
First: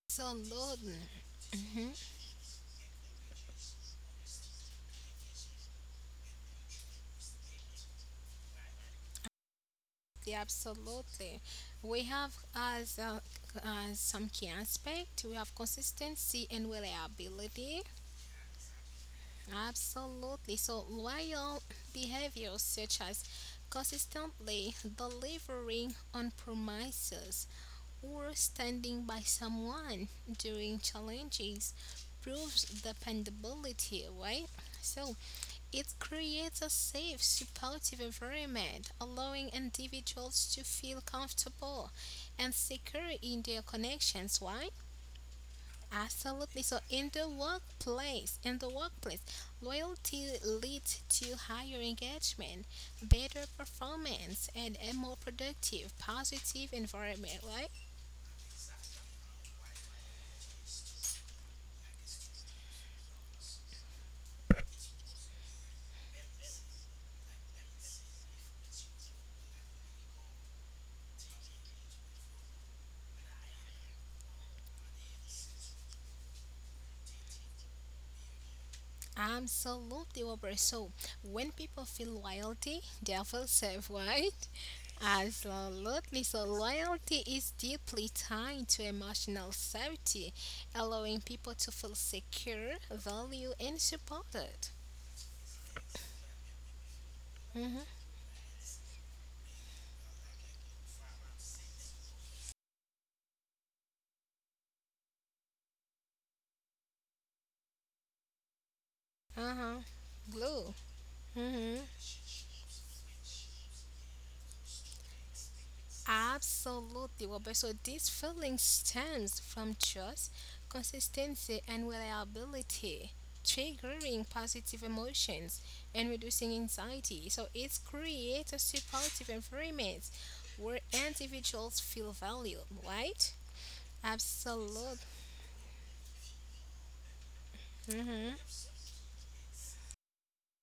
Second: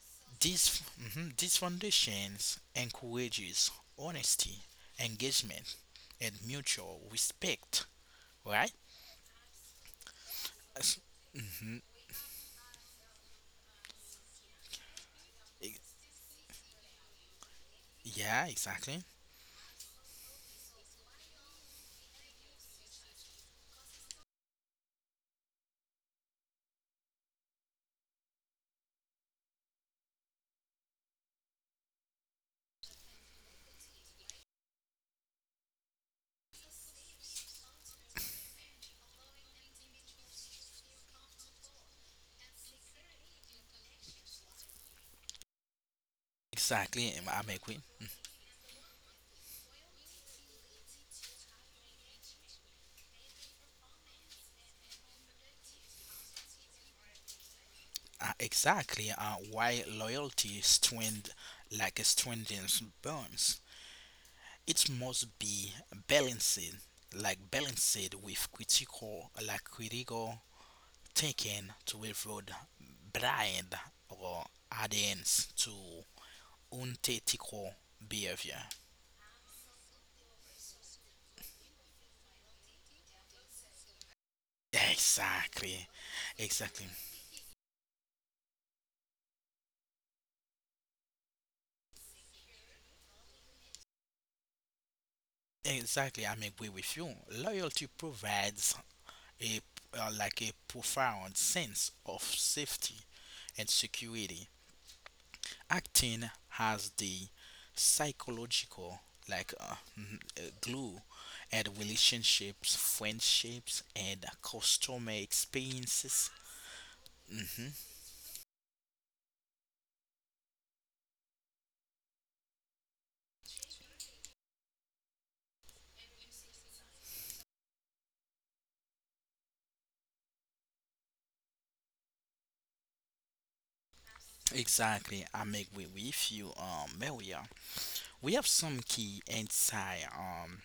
Speaker 2: So, Lord.
Speaker 1: These
Speaker 2: Mm-hmm.
Speaker 1: foundations encourages honesty, engagement, and mutual respect. Right?
Speaker 2: Yeah,
Speaker 1: Yes,
Speaker 2: absolutely.
Speaker 1: mhm,
Speaker 2: We have as some key aspect, we have
Speaker 1: e-
Speaker 2: consistency and reliability.
Speaker 1: yeah, exactly.
Speaker 2: Absolutely. So, loyal behaviors such as consistently delivering on promises or standing by someone during challenges proves dependability, right? So, it creates a safe, supportive environment, allowing individuals to feel comfortable and secure in their connections. Why? Absolutely. So
Speaker 1: Exactly, I'm agree.
Speaker 2: in the workplace, loyalty leads to higher engagement, better performance, and a more productive, positive environment, right?
Speaker 1: Exactly. Why loyalty strengthens bonds? It must be balanced, balanced with critical thinking to avoid blind or adherence to unethical behavior.
Speaker 2: Absolutely, Robert. So when people feel loyalty, they feel safe, right?
Speaker 1: Exactly,
Speaker 2: Absolutely. So
Speaker 1: exactly,
Speaker 2: loyalty is deeply tied to emotional safety, allowing people to feel secure, valued, and supported.
Speaker 1: exactly. I'm agree with you. Loyalty
Speaker 2: Mm-hmm.
Speaker 1: provides a profound sense of safety and security, acting has the psychological
Speaker 2: Uh-huh. Blue.
Speaker 1: glue and
Speaker 2: Hmm.
Speaker 1: relationships, friendships, and customer experiences.
Speaker 2: Absolutely, Robert. So
Speaker 1: Hmm,
Speaker 2: this feeling stems from trust, consistency, and reliability, triggering positive emotions and reducing anxiety. So it creates a supportive environment where individuals feel valued, right? Absolutely.
Speaker 1: exactly, I make way with you, um, Maria. We have some key insight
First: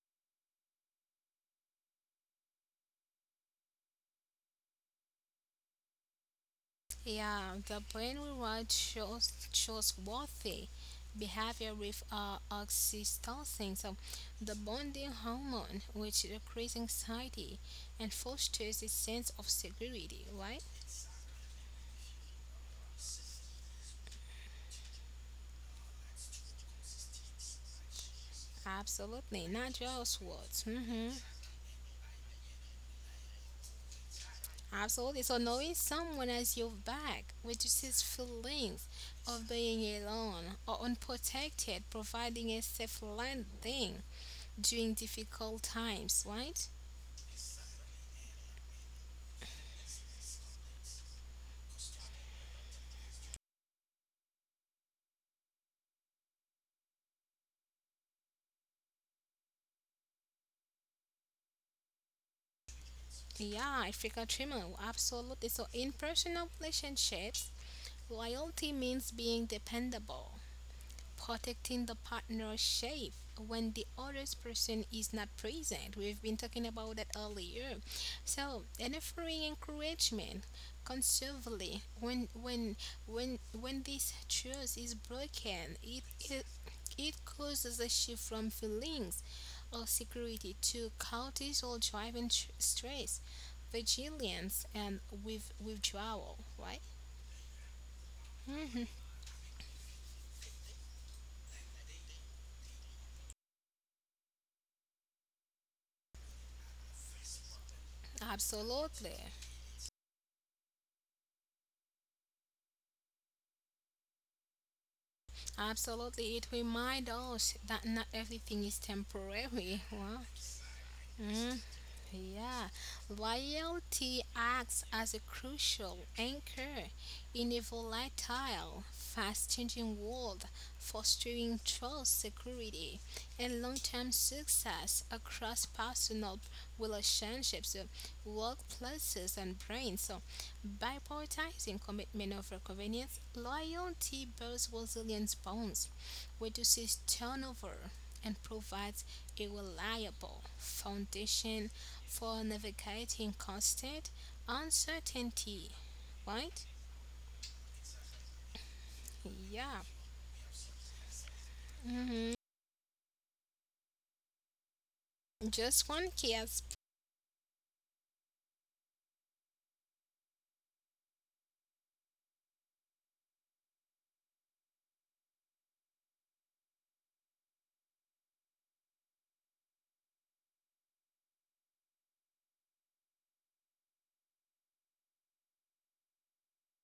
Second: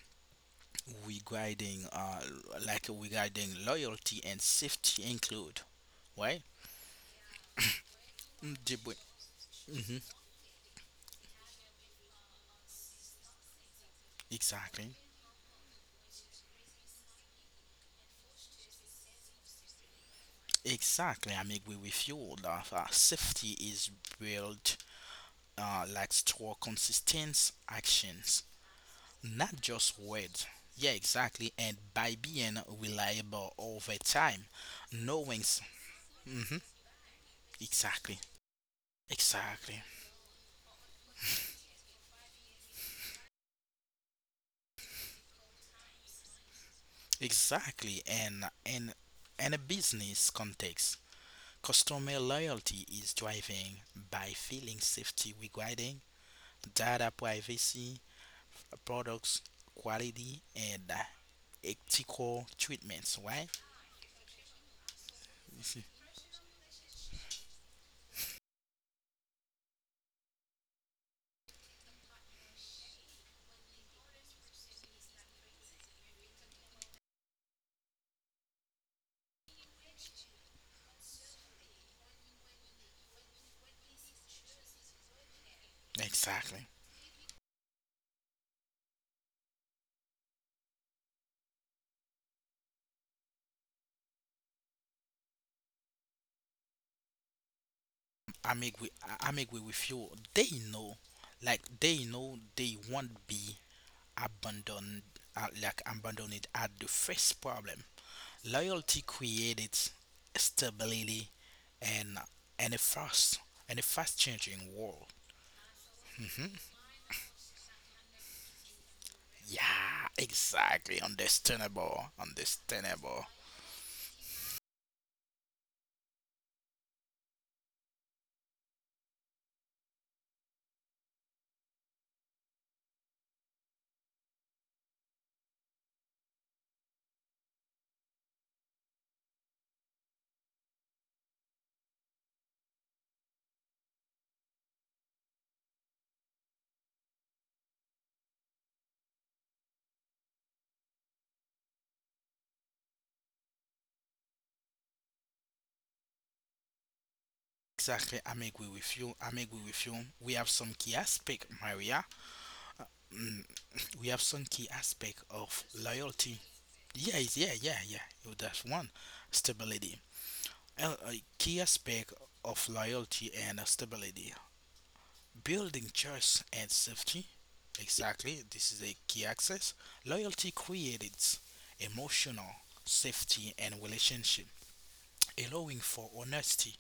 Speaker 1: regarding regarding loyalty and safety include, right?
Speaker 2: Yeah, the brain
Speaker 1: Mm,
Speaker 2: reward
Speaker 1: the bu-
Speaker 2: shows worthy behavior with oxytocin, so the
Speaker 1: exactly.
Speaker 2: bonding hormone, which increases anxiety and fosters a sense of security. Right?
Speaker 1: Exactly, I make agree with you. That safety is built like store consistent actions,
Speaker 2: Absolutely,
Speaker 1: not
Speaker 2: not
Speaker 1: just
Speaker 2: just
Speaker 1: words.
Speaker 2: words.
Speaker 1: Yeah,
Speaker 2: Hmm.
Speaker 1: exactly. And by being reliable over time,
Speaker 2: Absolutely. So
Speaker 1: knowing.
Speaker 2: knowing someone
Speaker 1: Mm-hmm,
Speaker 2: as your back reduces
Speaker 1: exactly.
Speaker 2: feelings of being
Speaker 1: Exactly.
Speaker 2: alone or unprotected, providing a safe landing during difficult times. Right?
Speaker 1: Exactly. And in a business context, customer loyalty is driving by feeling safety regarding data privacy, products quality, and ethical treatments. Right?
Speaker 2: Yeah, I forgot Trimmer, absolutely. So in
Speaker 1: Mhm.
Speaker 2: personal relationships, loyalty means being dependable protecting the partner's shape when the other person is not present. We've been talking about that earlier. So, and offering encouragement conservatively when this trust is broken, it,
Speaker 1: Exactly.
Speaker 2: it causes a shift from feelings of security to cortisol driving stress, vigilance, and withdrawal. Right? Hmm.
Speaker 1: I make way with you. They know, they won't be abandoned, abandoned at the first problem. Loyalty
Speaker 2: Absolutely.
Speaker 1: creates stability and and a fast and a fast changing world.
Speaker 2: Absolutely. It
Speaker 1: Hmm.
Speaker 2: reminds us that not everything is temporary.
Speaker 1: Yeah,
Speaker 2: Wow.
Speaker 1: exactly.
Speaker 2: Mhm.
Speaker 1: Understandable.
Speaker 2: Yeah,
Speaker 1: Understandable.
Speaker 2: loyalty acts as a crucial anchor in a volatile, fast changing world, fostering trust, security, and long term success across personal relationships, workplaces, and brains. So, by prioritizing commitment over convenience, loyalty builds resilience bonds, reduces turnover and provides a reliable foundation for navigating constant uncertainty, right?
Speaker 1: Exactly. I'm agree with you. I'm agree
Speaker 2: Yeah.
Speaker 1: with you. We have some key aspect, Maria. Mm, we have some key aspect of
Speaker 2: Just one key
Speaker 1: loyalty.
Speaker 2: aspect.
Speaker 1: Yeah, yeah, yeah, yeah. You- That's one. Stability. A key aspect of loyalty and stability. Building trust and safety. Exactly. This is a key access. Loyalty creates emotional safety and relationship, allowing for honesty,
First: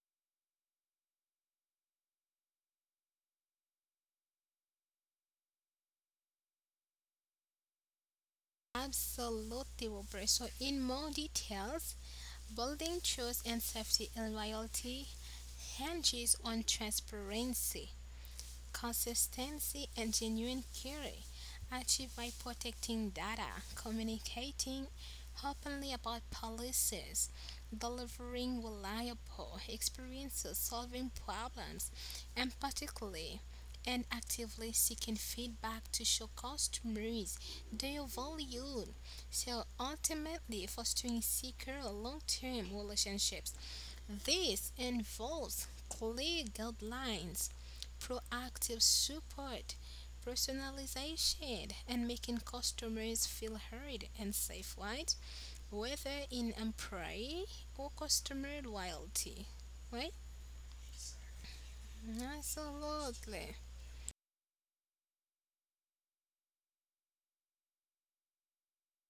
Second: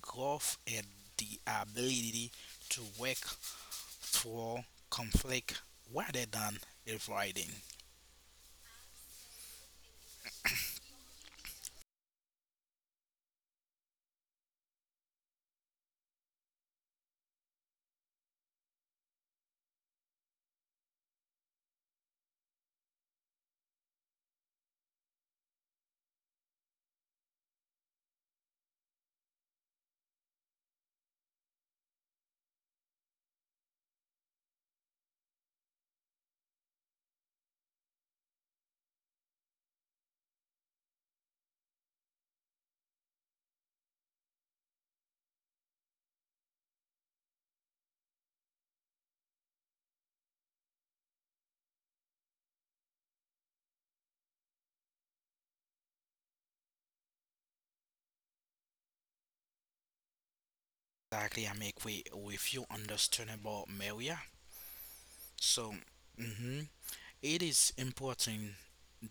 Speaker 1: growth, and the ability to work through conflict rather than avoiding.
Speaker 2: Absolutely, Robert. So, in more details, building trust and safety and loyalty hinges on transparency, consistency, and genuine care achieved by protecting data, communicating openly about policies, delivering reliable experiences, solving problems, and particularly and actively seeking feedback to show customers their value. So ultimately fostering secure long-term relationships this involves clear guidelines, proactive support, personalization, and making customers feel heard and safe, right? Whether in employee or customer loyalty, right?
Speaker 1: Exactly. I make way with you,
Speaker 2: Absolutely.
Speaker 1: understandable, Maria. So, mhm, it is important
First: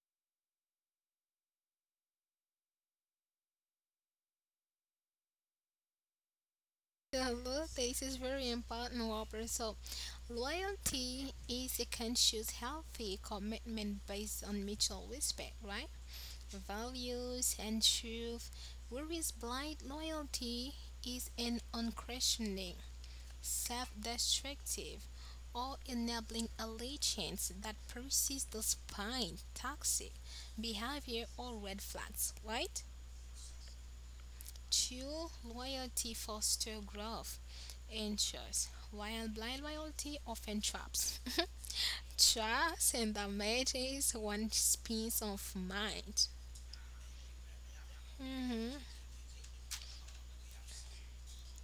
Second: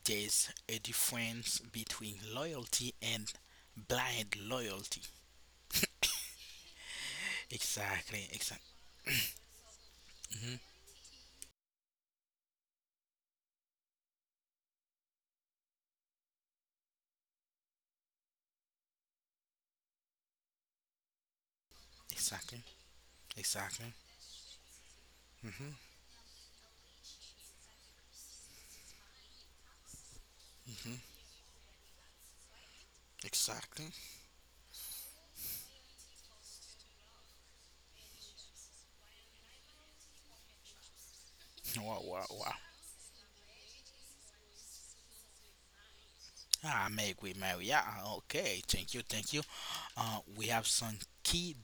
Speaker 1: there's a difference between loyalty and blind loyalty.
Speaker 2: Yeah, well, this is
Speaker 1: Exactly,
Speaker 2: very
Speaker 1: exactly,
Speaker 2: important, Whopper. So,
Speaker 1: hmm,
Speaker 2: loyalty is a conscious, healthy commitment based on mutual respect, right? Values and truth. Whereas blind loyalty is an
Speaker 1: exactly,
Speaker 2: unquestioning,
Speaker 1: exactly,
Speaker 2: self destructive,
Speaker 1: hmm,
Speaker 2: or enabling allegiance that persists despite toxic
Speaker 1: hmm,
Speaker 2: behavior or red flags, right?
Speaker 1: exactly.
Speaker 2: True loyalty fosters growth and trust, while blind loyalty often traps.
Speaker 1: Wow, wow, wow.
Speaker 2: Trust and damage is one piece of mind.
Speaker 1: Ah, make we marry. Yeah, okay.
Speaker 2: Hmm.
Speaker 1: Thank you, thank you. We have some key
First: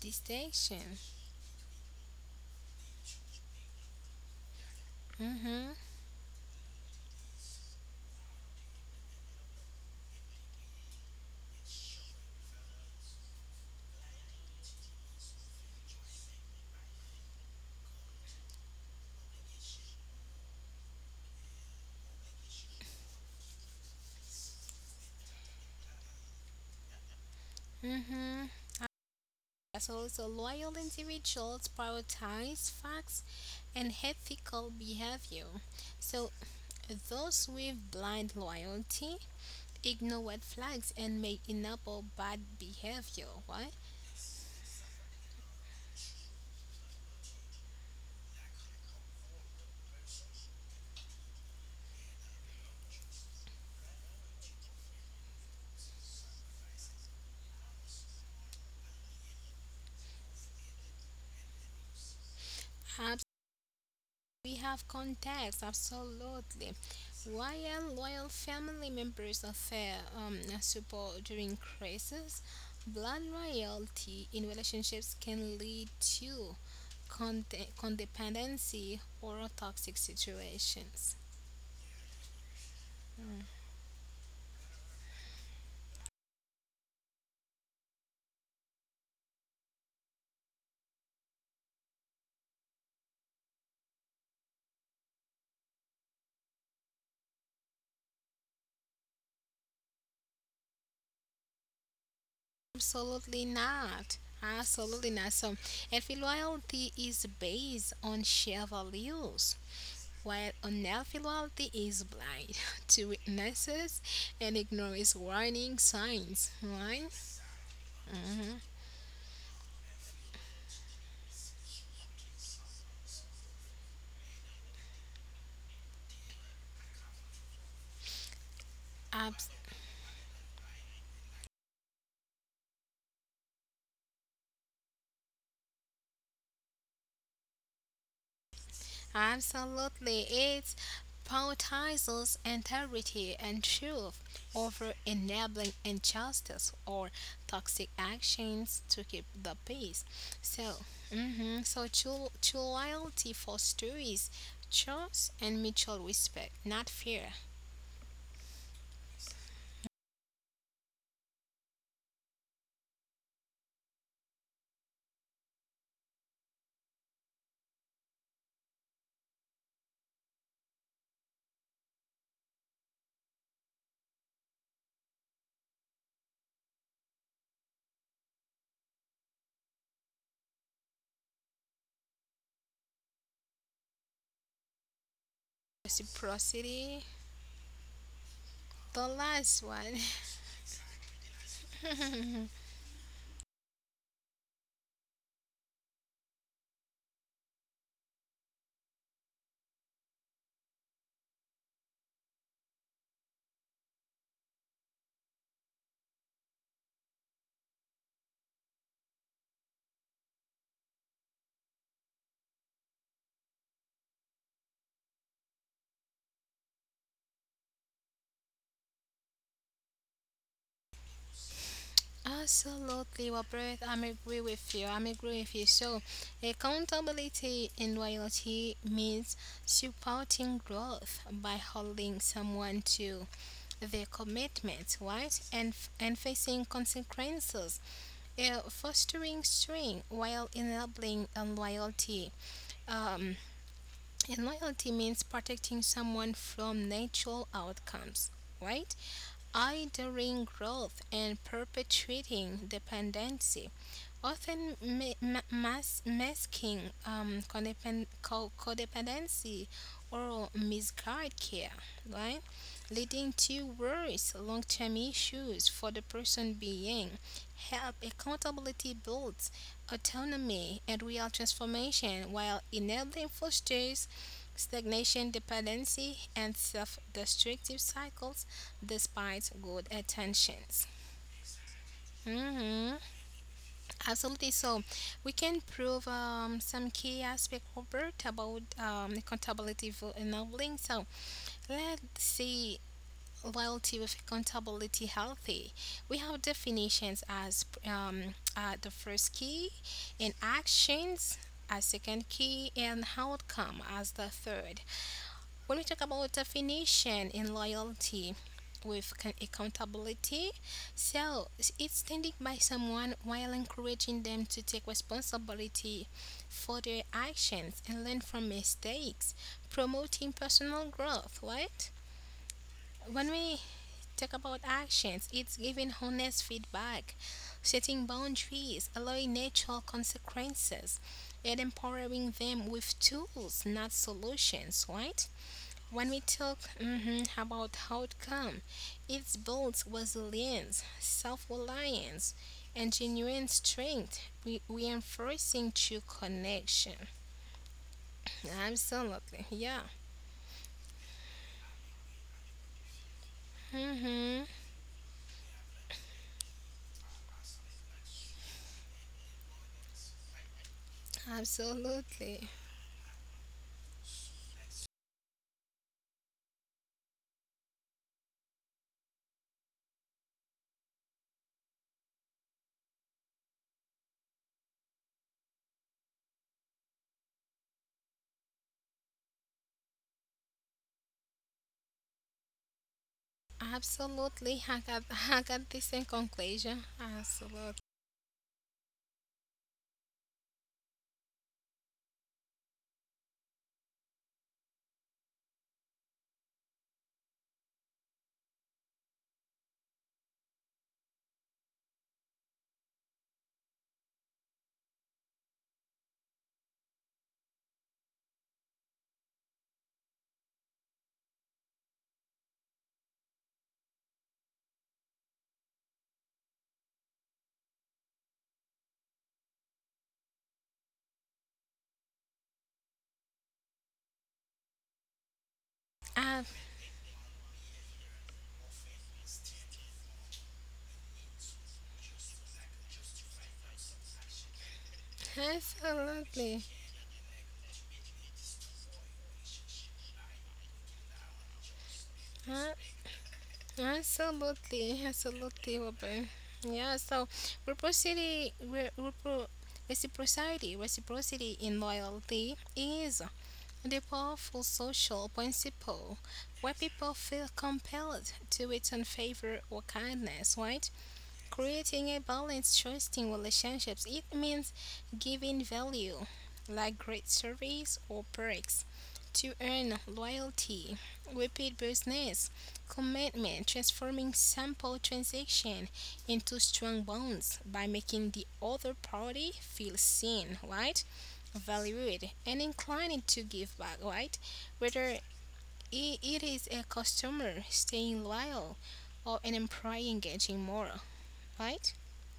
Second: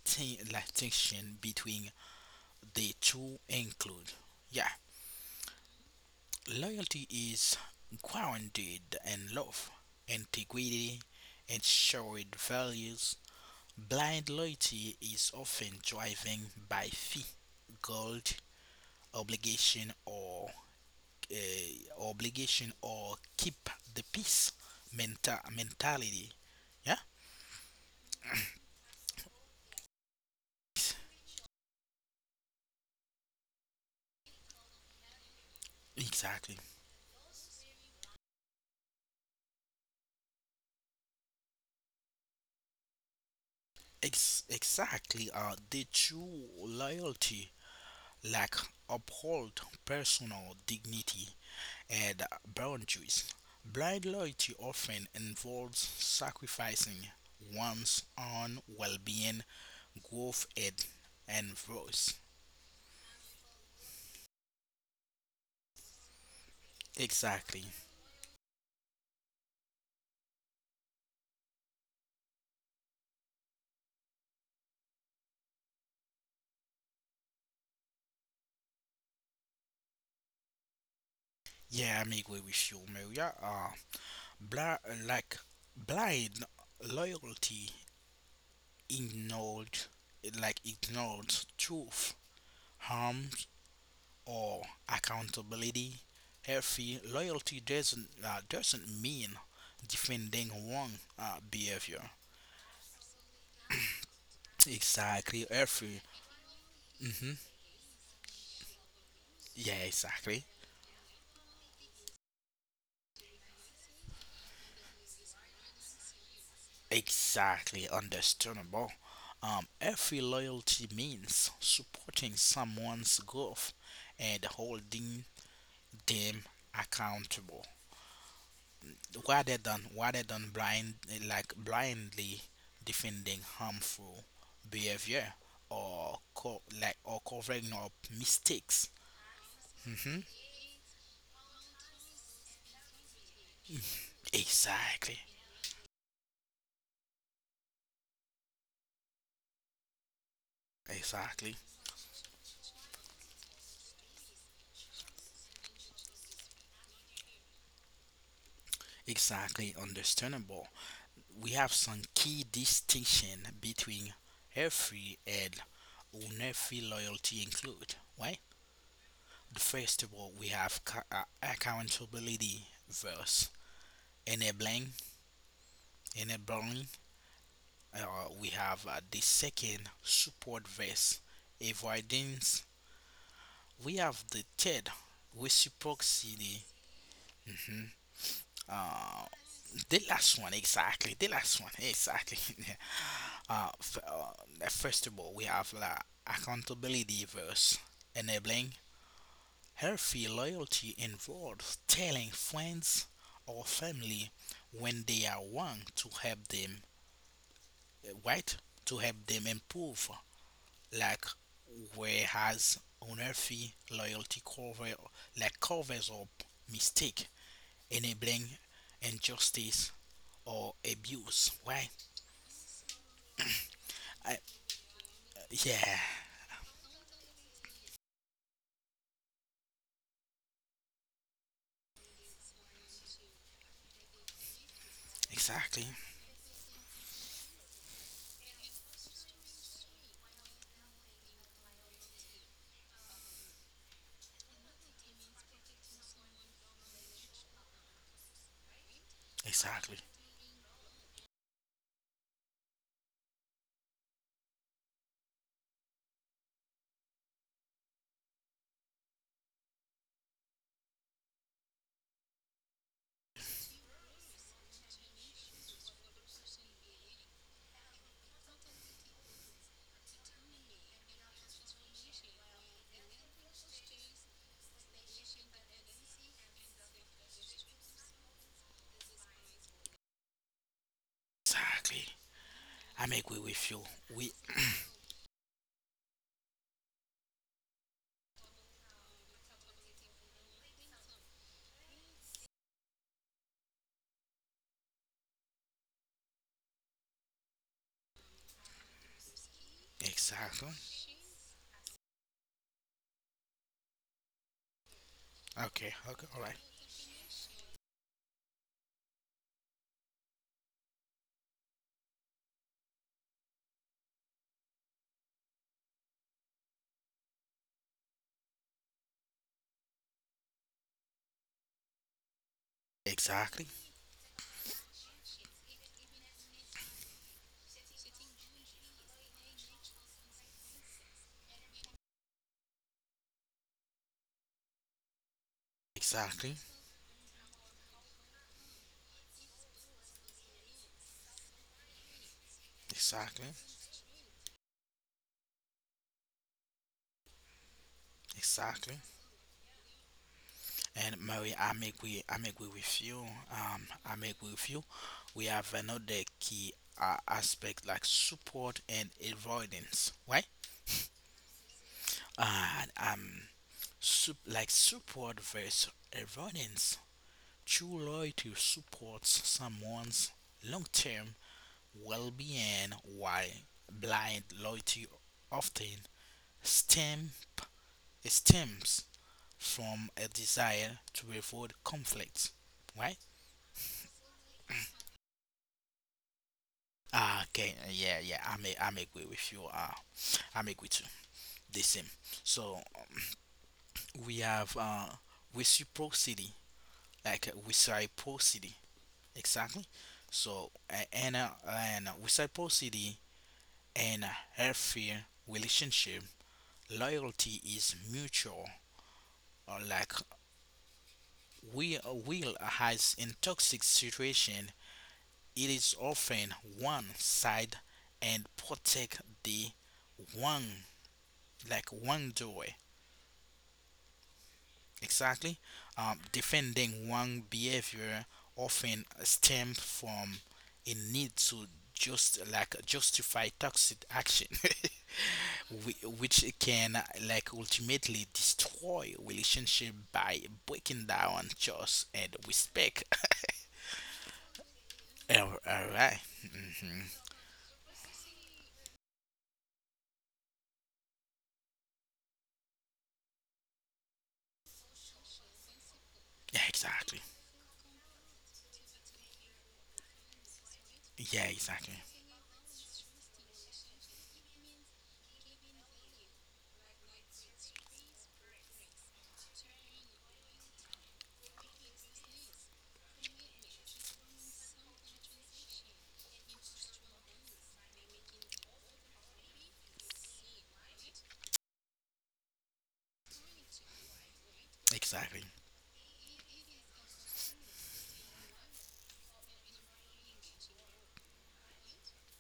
Speaker 2: Distinction.
Speaker 1: distinction between the two include. Yeah,
Speaker 2: Hmm.
Speaker 1: loyalty is grounded in love, integrity, and shared values. Blind loyalty is often driven by fee, gold, obligation, or keep the peace mentality. Yeah,
Speaker 2: Hmm. As also loyal individuals prioritize facts and ethical behavior. So
Speaker 1: exactly.
Speaker 2: those with blind loyalty ignore red flags and may enable bad behavior. Right?
Speaker 1: Exactly. The true loyalty, like uphold personal dignity and boundaries. Blind loyalty often involves sacrificing one's own well being, growth, and voice.
Speaker 2: We have contacts, absolutely.
Speaker 1: Exactly.
Speaker 2: While loyal family members offer support during crisis, blood loyalty in relationships can lead to codependency or toxic situations.
Speaker 1: Yeah, I'm agree with you, Maria. Bli- like blind loyalty ignored, like ignores truth, harms, or accountability. Healthy loyalty doesn't mean defending wrong behavior.
Speaker 2: Absolutely not. Absolutely not.
Speaker 1: Exactly,
Speaker 2: So,
Speaker 1: every
Speaker 2: if loyalty is
Speaker 1: hmm
Speaker 2: based on shared values,
Speaker 1: yeah, exactly,
Speaker 2: while unhealthy loyalty is blind to weaknesses and ignores warning signs, right?
Speaker 1: exactly, understandable. Every loyalty means supporting someone's growth and holding them accountable, rather than blindly defending harmful behavior or co- like or covering up mistakes. Hmm
Speaker 2: Absolutely. It prioritizes integrity and truth over
Speaker 1: Exactly,
Speaker 2: enabling injustice or toxic actions to keep the peace. So,
Speaker 1: exactly,
Speaker 2: mhm, so true loyalty fosters trust and mutual respect, not fear.
Speaker 1: exactly, understandable. We have some key distinction between healthy and unhealthy loyalty include, right? The first of all, we have accountability versus enabling, enabling. We have the second, support versus avoidance. We have the third, reciprocity.
Speaker 2: Reciprocity, the
Speaker 1: Uh,
Speaker 2: last one.
Speaker 1: the last one, exactly. The last one, exactly. First of all, we have the accountability verse, enabling healthy loyalty involves telling friends or family when they are wrong to help them, right? To help them improve, like whereas unhealthy loyalty covers up mistake, enabling injustice or abuse, right?
Speaker 2: Absolutely, well, Ruth, I'm
Speaker 1: I,
Speaker 2: agree with you. I'm agree with you. So,
Speaker 1: yeah,
Speaker 2: accountability and loyalty means supporting growth by holding someone to their commitment, right? And
Speaker 1: exactly,
Speaker 2: and facing consequences, fostering strength while enabling unloyalty. Um, and loyalty means protecting someone from natural outcomes, right?
Speaker 1: exactly.
Speaker 2: Idling growth and perpetuating dependency often masking codependency or misguided care, right? Leading to worse long term issues for the person being. Help accountability builds autonomy and real transformation while enabling fosters stagnation, dependency, and self destructive cycles despite good intentions.
Speaker 1: Exactly.
Speaker 2: Mhm.
Speaker 1: I'm agree with you. We
Speaker 2: Absolutely. So we can prove some key aspect, Robert, about accountability for enabling. So let's see loyalty with accountability healthy. We have definitions as the first key and
Speaker 1: exactly.
Speaker 2: actions as second key and outcome as the third.
Speaker 1: Okay.
Speaker 2: When we talk
Speaker 1: Okay. All right.
Speaker 2: about definition and loyalty with accountability, so it's standing by someone while encouraging them to take responsibility for their actions and learn from mistakes, promoting personal growth, right? When
Speaker 1: Exactly.
Speaker 2: we talk about actions, it's giving honest feedback, setting boundaries, allowing natural consequences, and empowering them with tools, not solutions, right? When we
Speaker 1: Exactly.
Speaker 2: talk about outcome, it builds resilience, self-reliance, and
Speaker 1: Exactly.
Speaker 2: genuine strength, reinforcing true connection.
Speaker 1: Exactly.
Speaker 2: Absolutely, yeah.
Speaker 1: And Mary, I'm agree with you. Um, I'm agree
Speaker 2: Hmm.
Speaker 1: with you. We have another key aspect like support and avoidance, right?
Speaker 2: Absolutely.
Speaker 1: And support versus avoidance. True loyalty supports someone's long-term well being, while blind loyalty often stem, stems from a desire to avoid conflict, right?
Speaker 2: Absolutely, I got, I got this in conclusion.
Speaker 1: Ah, okay,
Speaker 2: Absolutely.
Speaker 1: yeah, yeah, I am agree with you. I am agree too. The same. So we have reciprocity, reciprocity, exactly. So and reciprocity and a healthy relationship, loyalty is mutual like we will has in toxic situation, it is often one side and protect the one like one door. Exactly,
Speaker 2: Ab-
Speaker 1: defending one behavior often stems from a need to justify toxic action, which
Speaker 2: Absolutely.
Speaker 1: can like ultimately destroy relationship by breaking down trust and
Speaker 2: Huh?
Speaker 1: respect.
Speaker 2: Absolutely,
Speaker 1: Oh,
Speaker 2: absolutely,
Speaker 1: all right.
Speaker 2: Robin. Yeah,
Speaker 1: Mm-hmm.
Speaker 2: so reciprocity, re- repro- reciprocity, reciprocity in loyalty is the powerful social principle
Speaker 1: Yeah,
Speaker 2: where people
Speaker 1: exactly.
Speaker 2: feel compelled to return favor or kindness, right?
Speaker 1: Yeah, exactly.
Speaker 2: Creating a balanced, trusting relationships, it means giving value, like great service or perks, to earn loyalty, repeat business, commitment, transforming simple transaction into strong bonds by making the other party feel seen, right? Valued and inclined to give back, right? Whether
Speaker 1: Exactly.
Speaker 2: it is a customer staying loyal or an employee engaging more, right?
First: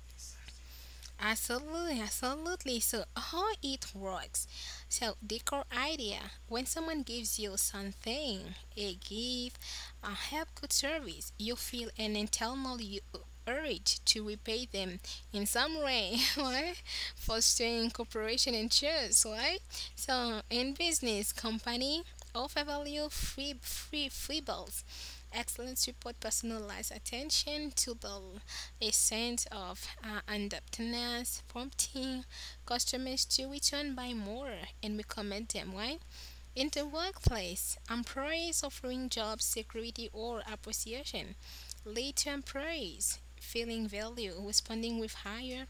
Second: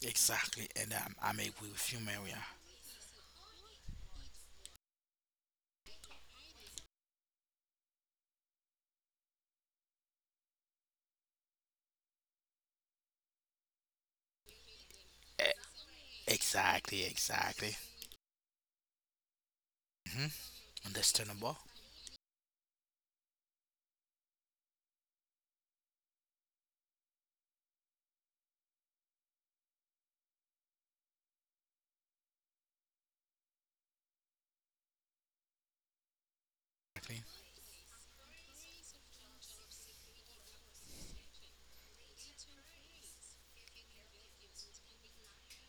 Speaker 1: Exactly. And I'm agree with you,
Speaker 2: Absolutely,
Speaker 1: Maria.
Speaker 2: absolutely. So, how it works. So, decor idea. When someone gives you something, a gift, a help, good service, you feel an internal urge to repay them in
Speaker 1: E-
Speaker 2: some way, right?
Speaker 1: Exactly. Exactly.
Speaker 2: Fostering cooperation and trust, right?
Speaker 1: hmm
Speaker 2: So, in business,
Speaker 1: Understandable.
Speaker 2: company offer value free balls. Excellence report personalized attention to the a sense of indebtedness, prompting customers to return by more and recommend them, right? In the
Speaker 1: Exactly.
Speaker 2: workplace, employees offering job security or appreciation lead to employees feeling value, responding with higher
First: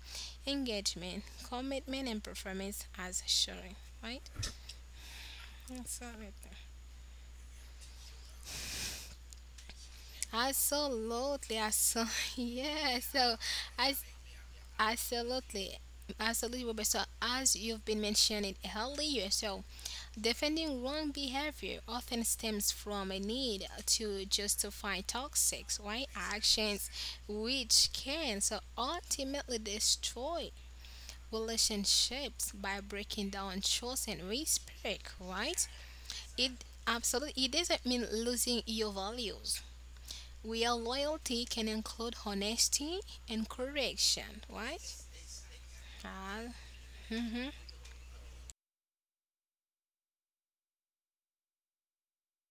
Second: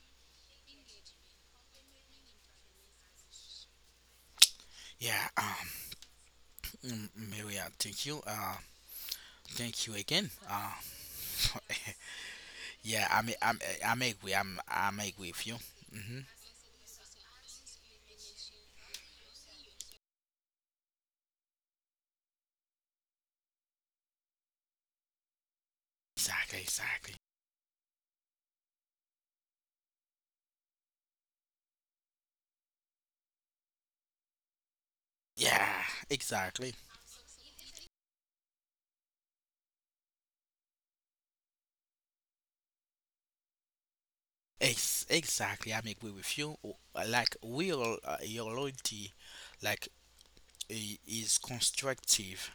Speaker 2: engagement, commitment, and performance as shown, right?
Speaker 1: Yeah.
Speaker 2: Absolutely.
Speaker 1: Maria, thank you. Thank you again.
Speaker 2: Absolutely. I saw, yeah.
Speaker 1: Yeah. I'm.
Speaker 2: So,
Speaker 1: I'm. I'm I
Speaker 2: as
Speaker 1: may agree. I'm. I'm agree with you.
Speaker 2: absolutely.
Speaker 1: Hmm
Speaker 2: Absolutely, Robert. So, as you've been mentioning earlier, so defending wrong behavior often stems from a need to justify toxic, right,
Speaker 1: Exactly.
Speaker 2: actions,
Speaker 1: Exactly.
Speaker 2: which can so ultimately destroy relationships by breaking down trust and respect, right?
Speaker 1: Yeah.
Speaker 2: It
Speaker 1: Exactly.
Speaker 2: absolutely it doesn't mean losing your values. Real loyalty can include honesty and correction, right?
Speaker 1: Exactly. I'm agree with
Speaker 2: Ah,
Speaker 1: you. Like
Speaker 2: mhm.
Speaker 1: we all, your loyalty, like is constructive,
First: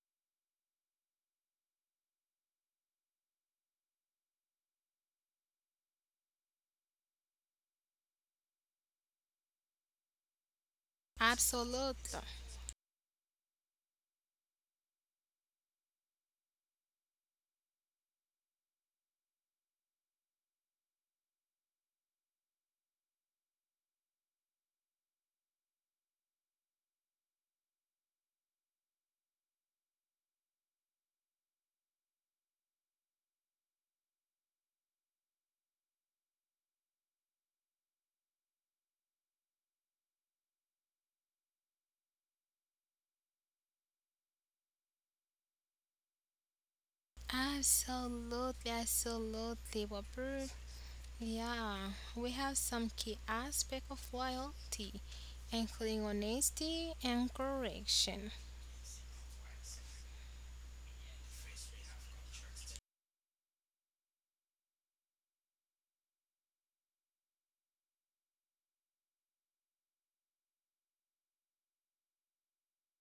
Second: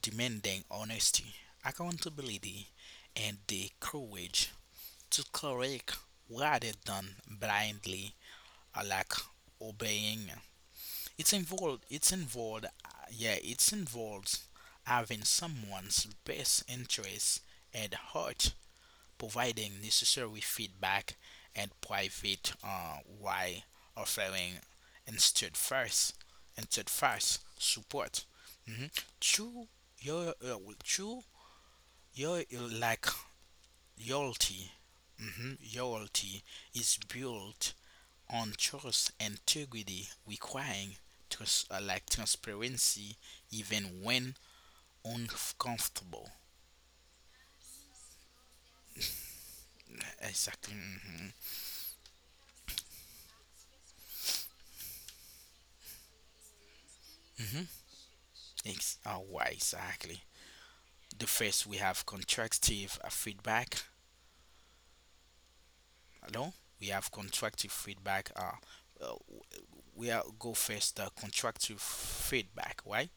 Speaker 1: demanding honesty, accountability, and the courage to correct rather than blindly uh, like obeying. It's involved. It's
Speaker 2: Absolutely.
Speaker 1: involved. uh, Yeah, it's involved having someone's best interests at heart providing necessary feedback and private while offering instead first instead first support. Mhm. True, your uh, true, your like Loyalty. Mhm. Loyalty is built on trust, integrity, requiring trust, transparency, even when uncomfortable.
Speaker 2: Absolutely. Absolutely, Robert.
Speaker 1: Exactly. Mhm.
Speaker 2: Yeah, we have some key aspects of loyalty, including honesty and correction.
Speaker 1: Why exactly? the first we have contractive feedback no We have contractive feedback uh we are go first contractive feedback. Why?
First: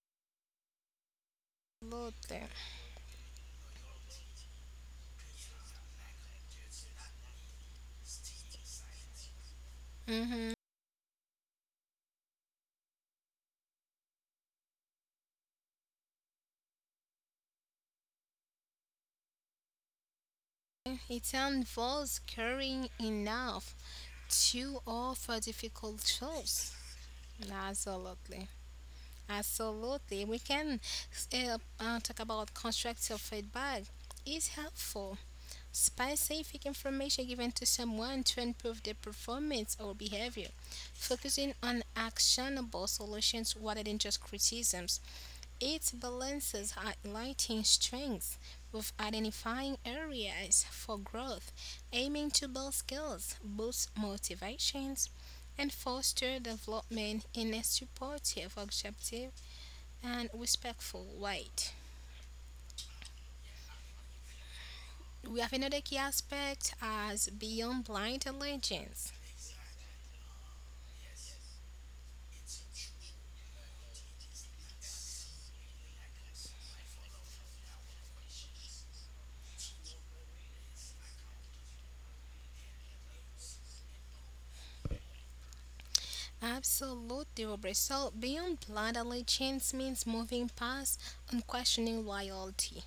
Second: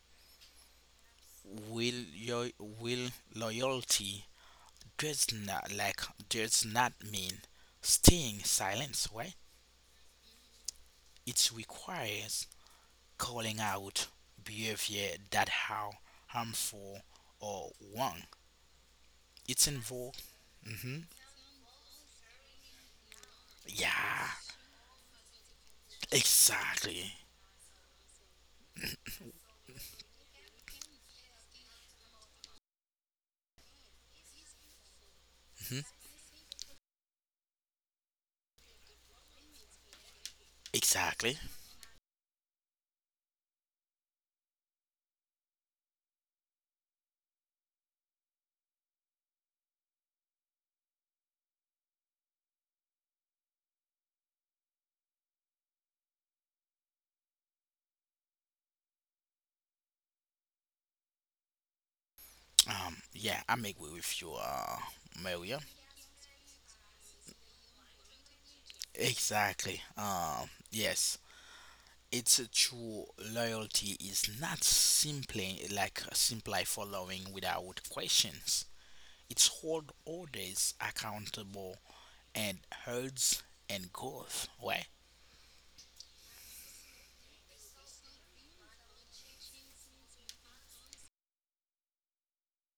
Speaker 1: Will
Speaker 2: Absolutely.
Speaker 1: your will loyalty does not like does not mean staying silent? Why?
Speaker 2: Mm-hmm.
Speaker 1: It requires calling out behavior that how harmful or wrong. It's involved. Hmm
Speaker 2: It involves caring enough
Speaker 1: yeah,
Speaker 2: to offer difficult choice.
Speaker 1: exactly.
Speaker 2: Absolutely. Absolutely. We can talk about constructive feedback. It's helpful.
Speaker 1: hmm
Speaker 2: Specific information given to someone to improve their performance or behavior,
Speaker 1: Exactly.
Speaker 2: focusing on actionable solutions rather than just criticisms. It balances highlighting strengths with identifying areas for growth, aiming to build skills, boost motivations, and foster development in a supportive, objective, and respectful way.
Speaker 1: Yeah, I'm agree with you,
Speaker 2: We have
Speaker 1: Maria.
Speaker 2: another key aspect as beyond blind allegiance.
Speaker 1: Exactly. Yes, it's a true loyalty is not simply following without questions. It's hold orders accountable and herds and growth. Right?
Speaker 2: Absolutely, Robert. So, being blindly allegiance means moving past unquestioning loyalty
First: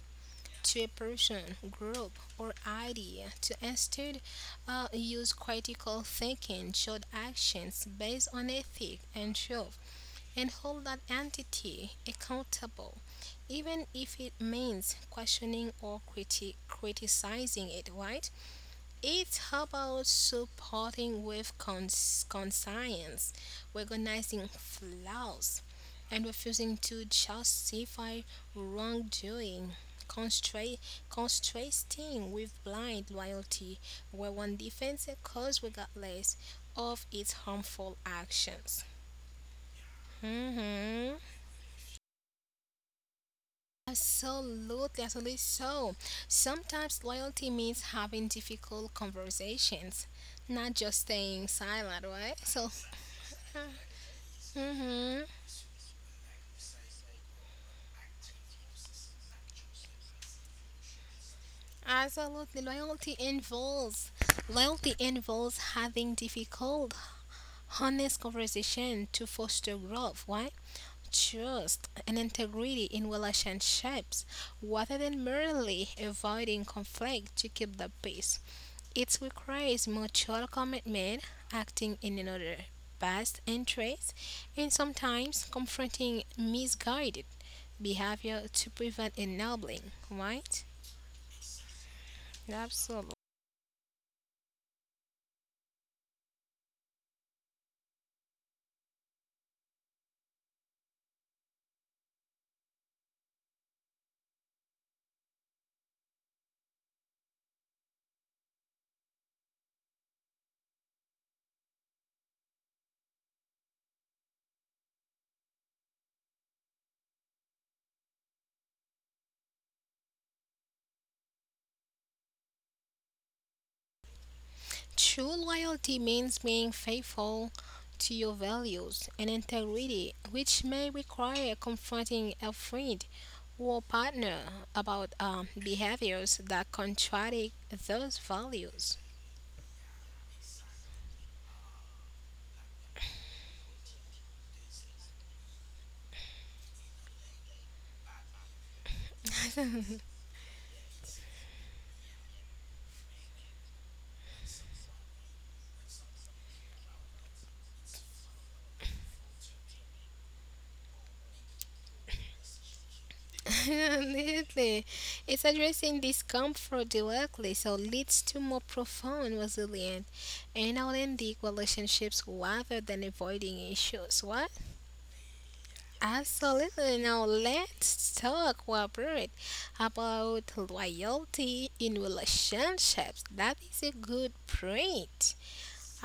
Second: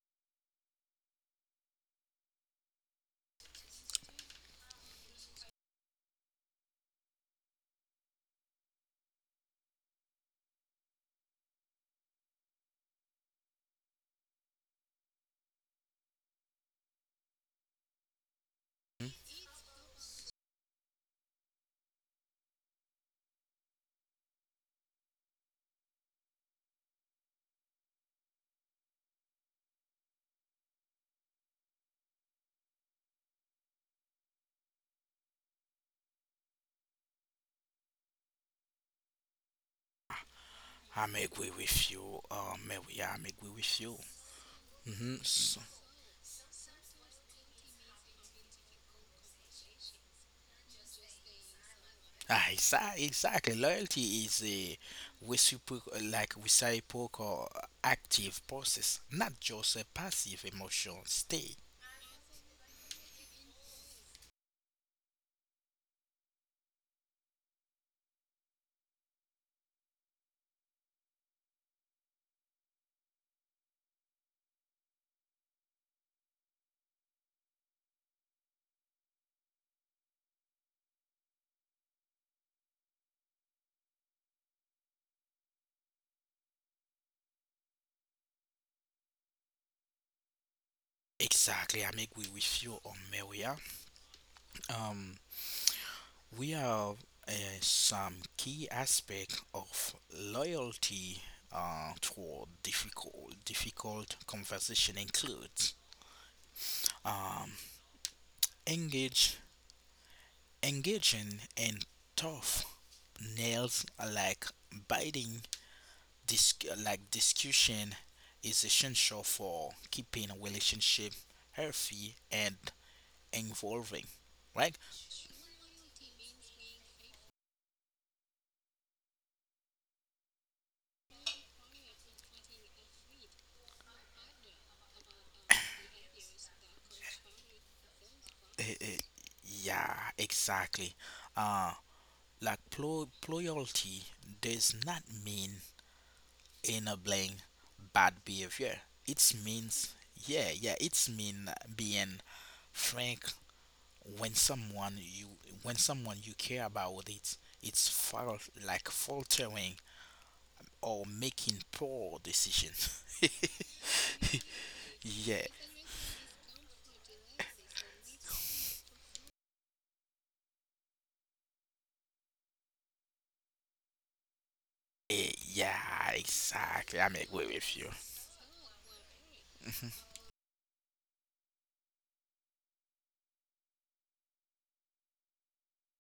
Speaker 2: to a person, group, or idea to instead use critical thinking, short actions based on ethic and truth, and hold that entity accountable, even if it means questioning or criticizing it, right? It's about supporting with conscience, recognizing flaws, and refusing to justify wrongdoing, constra- contrasting with blind loyalty, where one defends a cause regardless of its harmful actions. Mhm.
Speaker 1: I'm agree with you, Maria. I'm agree with you.
Speaker 2: Absolutely,
Speaker 1: Mm-hmm.
Speaker 2: absolutely so. Sometimes loyalty means having difficult conversations, not just staying silent, right? So,
Speaker 1: Exactly. Loyalty is a
Speaker 2: mm-hmm,
Speaker 1: reciprocal active process, not just a passive emotional state.
Speaker 2: absolutely, loyalty involves having difficult, honest conversation to foster growth, right? Trust and integrity in relationships, rather than merely avoiding conflict to keep the peace. It requires mutual commitment, acting in another best interest, and sometimes confronting misguided behavior to prevent enabling, right?
Speaker 1: Exactly. I'm agree with you on
Speaker 2: Absolutely.
Speaker 1: Maria. Um, we have uh, some key aspect of loyalty toward difficult conversation includes um, engage engaging in tough nails like biting Dis- discussion is essential for keeping a relationship healthy and involving, right?
Speaker 2: True loyalty means being faithful to your values and integrity, which may require confronting a friend or partner about behaviors that contradict those
Speaker 1: Eh,
Speaker 2: values.
Speaker 1: eh, yeah, exactly. Uh, Loyalty does not mean enabling bad behavior. It means yeah, yeah. It's mean being frank when someone you when someone you care about it. It's fault like Faltering or making poor decisions.
Speaker 2: Absolutely. It's
Speaker 1: Yeah.
Speaker 2: addressing discomfort directly, so leads to more profound resilience and authentic relationships rather than avoiding issues. What?
Speaker 1: Yeah,
Speaker 2: Absolutely.
Speaker 1: exactly. I'm
Speaker 2: Now
Speaker 1: agree with you.
Speaker 2: let's talk, Robert,
Speaker 1: Mhm.
Speaker 2: about loyalty in relationships. That is a good point.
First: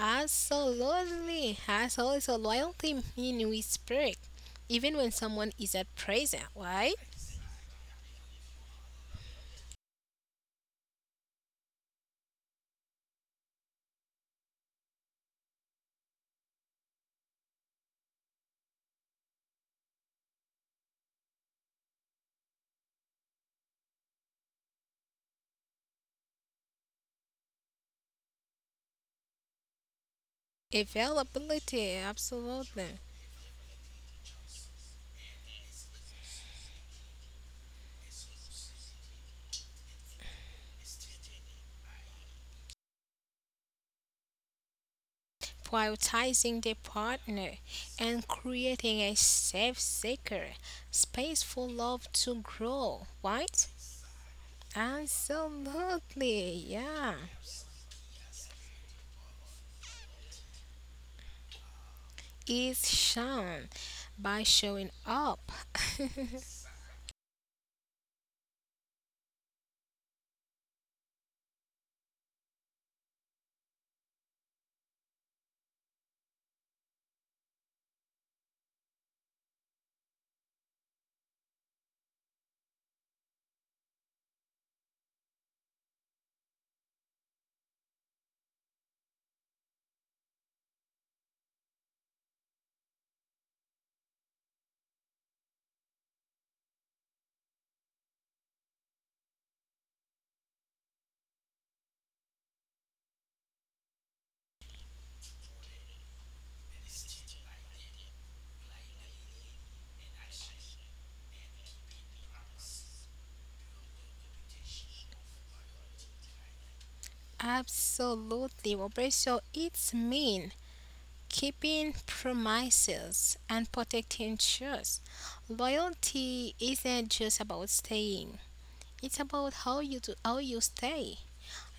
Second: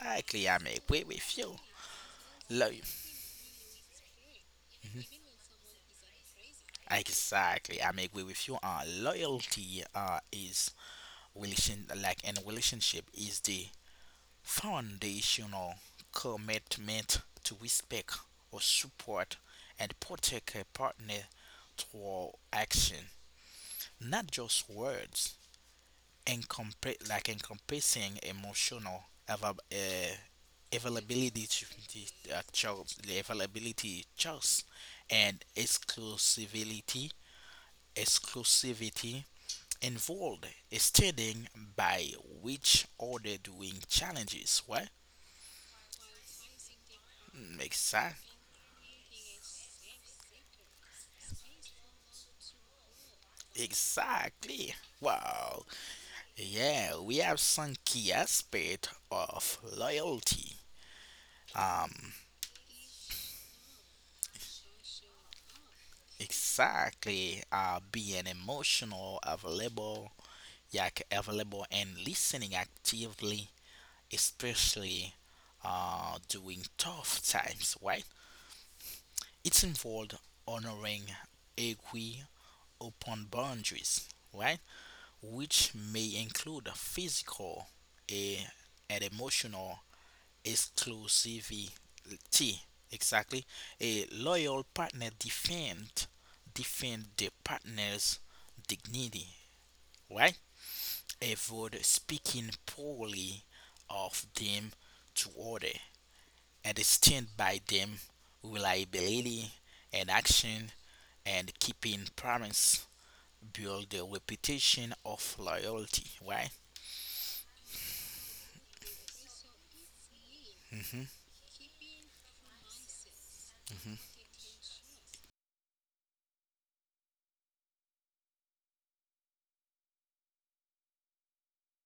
Speaker 1: Exactly, I'm agree with you.
Speaker 2: Absolutely. So
Speaker 1: Loyal.
Speaker 2: loyalty in respect, even when
Speaker 1: Mhm.
Speaker 2: someone is at present, right?
Speaker 1: Exactly, I'm agree with you. Loyalty is relation like in a relationship is the foundational commitment to respect or support and protect a partner through action, not just words. Encompassing emotional ava- uh, availability to
Speaker 2: Availability, absolutely.
Speaker 1: the availability jobs, and exclusivity involved, standing by which order doing challenges. What?
Speaker 2: Prioritizing the partner and
Speaker 1: Exactly.
Speaker 2: creating a safe, secure space for love to grow, right?
Speaker 1: Exactly. Wow.
Speaker 2: Absolutely,
Speaker 1: Yeah, we
Speaker 2: yeah.
Speaker 1: have some key aspect of loyalty. Um,
Speaker 2: Is shown by showing up.
Speaker 1: Exactly. Being emotional, available and listening actively, especially during tough times, right? It's involved honoring agree upon boundaries, right? Which may include physical eh, and emotional exclusivity. Exactly. A loyal partner defend the partner's dignity, right? Avoid speaking poorly of them to order and stand by them, reliability and action and keeping promise build the reputation of loyalty, right?
Speaker 2: Absolutely, Robert. So it's mean
Speaker 1: Mhm.
Speaker 2: keeping promises and protecting trust. Loyalty isn't just about staying. It's about how you do, how you stay.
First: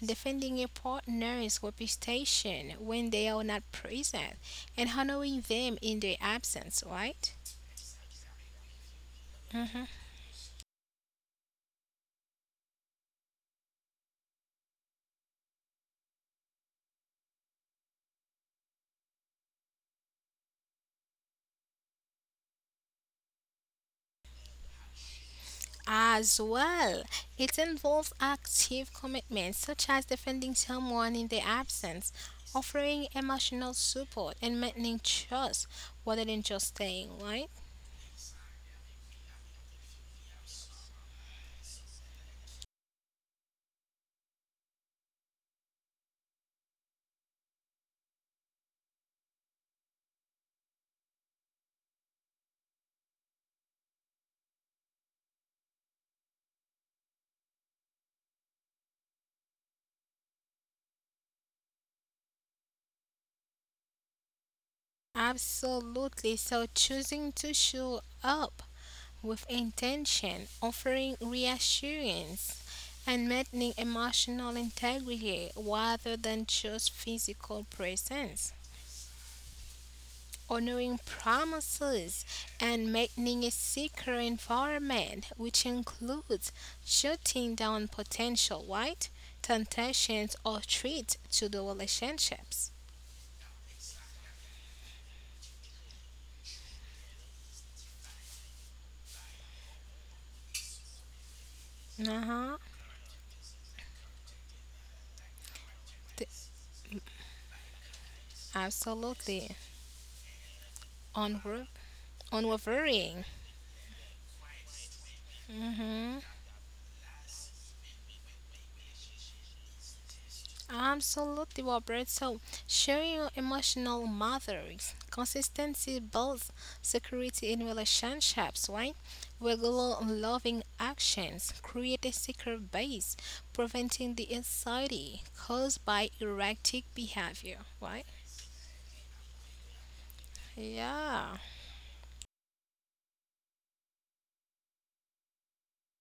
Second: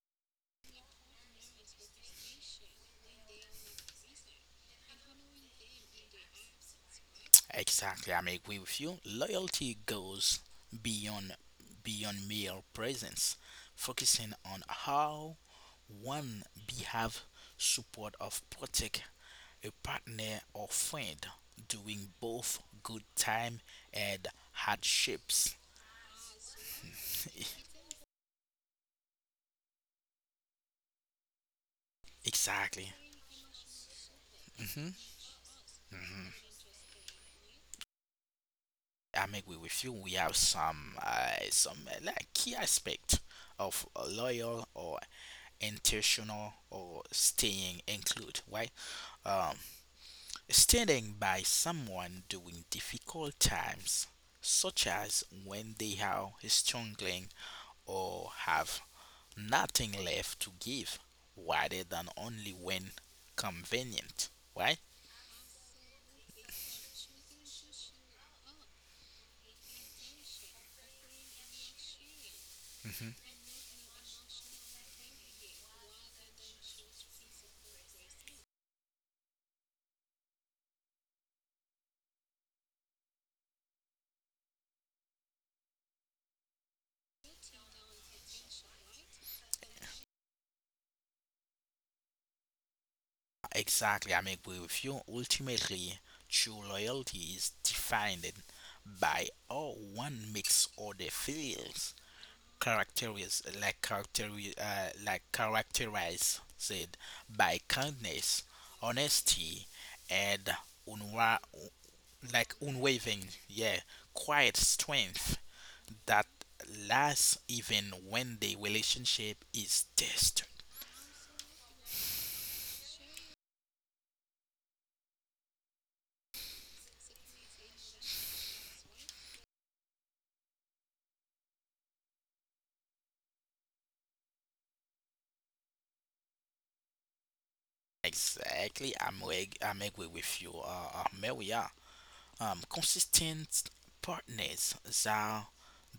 Speaker 2: Defending a partner's reputation when they are not present and honoring them in their absence, right?
Speaker 1: Exactly, I'm agree with you. Loyalty goes beyond beyond mere presence, focusing on how one behave support of protect a partner or friend during both good time and hardships.
Speaker 2: As well, it involves active commitments such as defending someone in their absence,
Speaker 1: Exactly.
Speaker 2: offering emotional support, and
Speaker 1: hmm
Speaker 2: maintaining trust rather than just staying, right?
Speaker 1: I'm agree with you. We have some key aspect of a loyal or intentional or staying include, right? Um, standing by someone during difficult times such as when they are struggling or have nothing left to give rather than only when convenient, right?
Speaker 2: Absolutely. So choosing to show up with intention, offering reassurance, and
Speaker 1: hmm
Speaker 2: maintaining emotional integrity rather than just physical presence. Honoring promises and maintaining a secure environment, which includes shutting down potential white temptations or threats to the relationships.
Speaker 1: exactly, I'm agree with you. Ultimately true loyalty is defined by how one makes other feels,
Speaker 2: Uh huh.
Speaker 1: characteristics like characteri- like characterized by kindness,
Speaker 2: Absolutely.
Speaker 1: honesty, and unwa-
Speaker 2: Onward. On worrying.
Speaker 1: unwavering, yeah, quiet strength
Speaker 2: Hmm.
Speaker 1: that lasts even when the relationship is tested.
Speaker 2: Absolutely, Robert. So, showing your emotional mothers, consistency builds security in relationships, right? Regular loving actions create a secure base, preventing the anxiety caused by erratic behavior, right?
Speaker 1: Exactly, I'm agree with you,
Speaker 2: Yeah.
Speaker 1: Maria. Consistent partners are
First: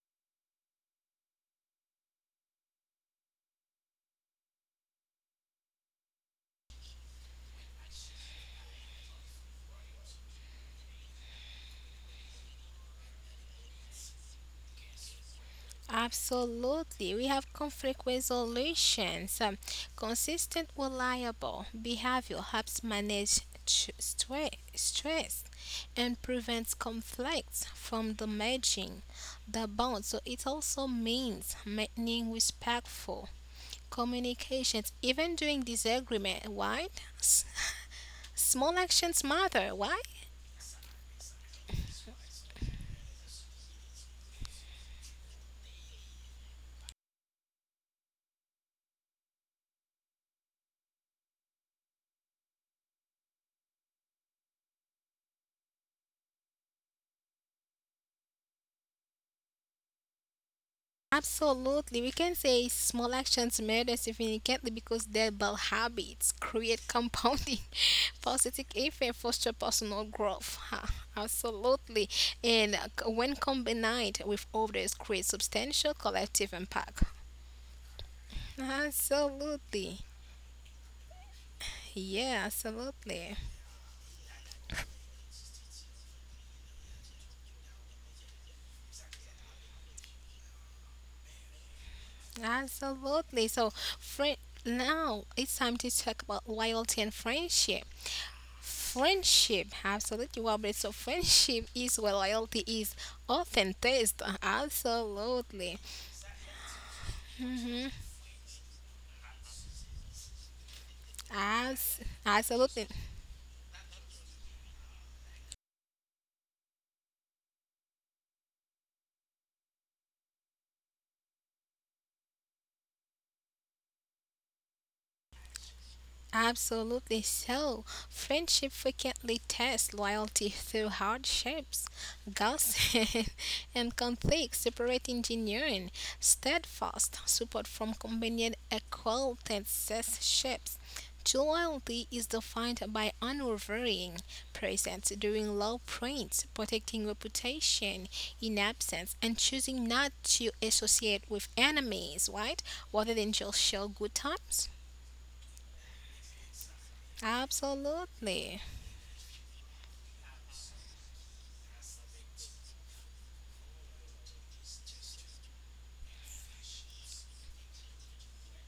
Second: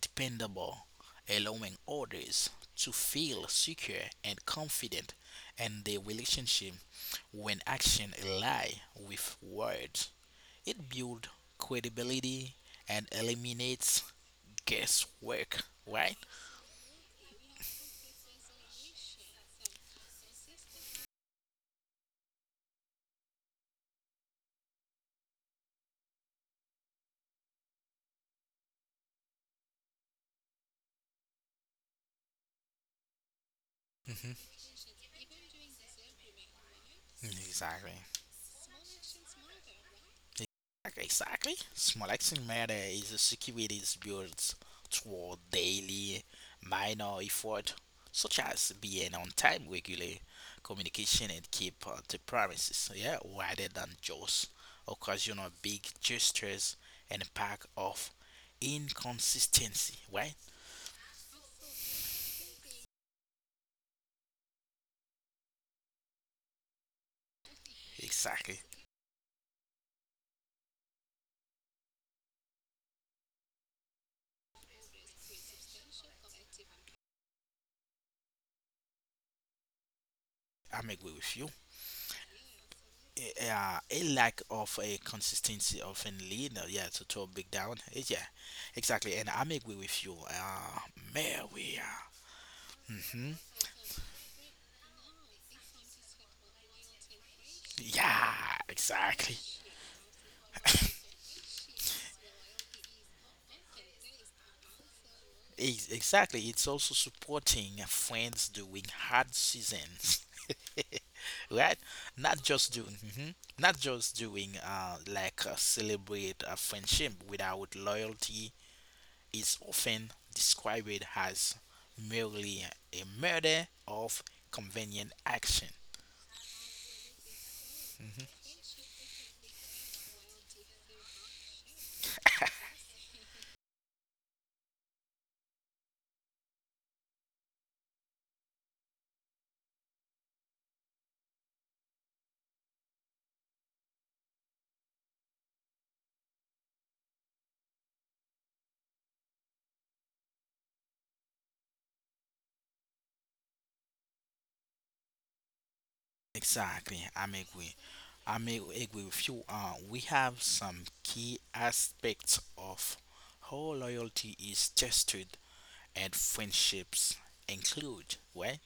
Speaker 1: dependable, allowing others to feel secure and confident in their relationship when action lie with words. It builds credibility and eliminates guesswork, right?
Speaker 2: Absolutely. We have conflict resolutions. Consistent, reliable behavior helps manage stress and prevents conflicts from damaging the bond. So it also means maintaining respectful
Speaker 1: hmm
Speaker 2: communications even during disagreement, right? S-
Speaker 1: Exactly.
Speaker 2: Small actions matter, right?
Speaker 1: Exactly. Exactly. Small action matter is a security built toward daily minor effort, such as being on time, regular communication, and keep to promises. So, yeah, rather than just occasional big gestures and a pack of inconsistency. Right?
Speaker 2: Absolutely. We can say small actions matter significantly because their bad habits create compounding
Speaker 1: Exactly.
Speaker 2: positive effect, foster personal growth. Ha, absolutely. And when combined with others, create substantial collective impact. Absolutely.
Speaker 1: I'm agree with you.
Speaker 2: Yeah, absolutely.
Speaker 1: Yeah, a lack of a consistency of a leader, yeah, to a big down. Yeah, exactly. And I'm agree with you, Mary. Mm-hmm.
Speaker 2: Absolutely. So, friend, now it's time to talk about loyalty and friendship.
Speaker 1: Yeah, exactly.
Speaker 2: Friendship, absolutely. Well, but so friendship is where loyalty is often tested. Absolutely.
Speaker 1: Exactly. It's also supporting
Speaker 2: Mm-hmm.
Speaker 1: friends during hard seasons, right?
Speaker 2: As,
Speaker 1: Not just
Speaker 2: absolutely.
Speaker 1: hmm not just doing, celebrate a friendship without loyalty is often described as merely a murder of convenient action.
Speaker 2: Absolutely so. Friendship frequently tests loyalty through hardships, gossip, and conflicts, separate engineering, steadfast support from convenient acquaintanceships. True loyalty is defined by unwavering presence during low points, protecting reputation in absence, and choosing not to associate with enemies, right? Rather than just show good times.
Speaker 1: Exactly, I'm agree. I'm
Speaker 2: Absolutely.
Speaker 1: agree with you. We have some key aspects of how loyalty is tested and friendships include, right?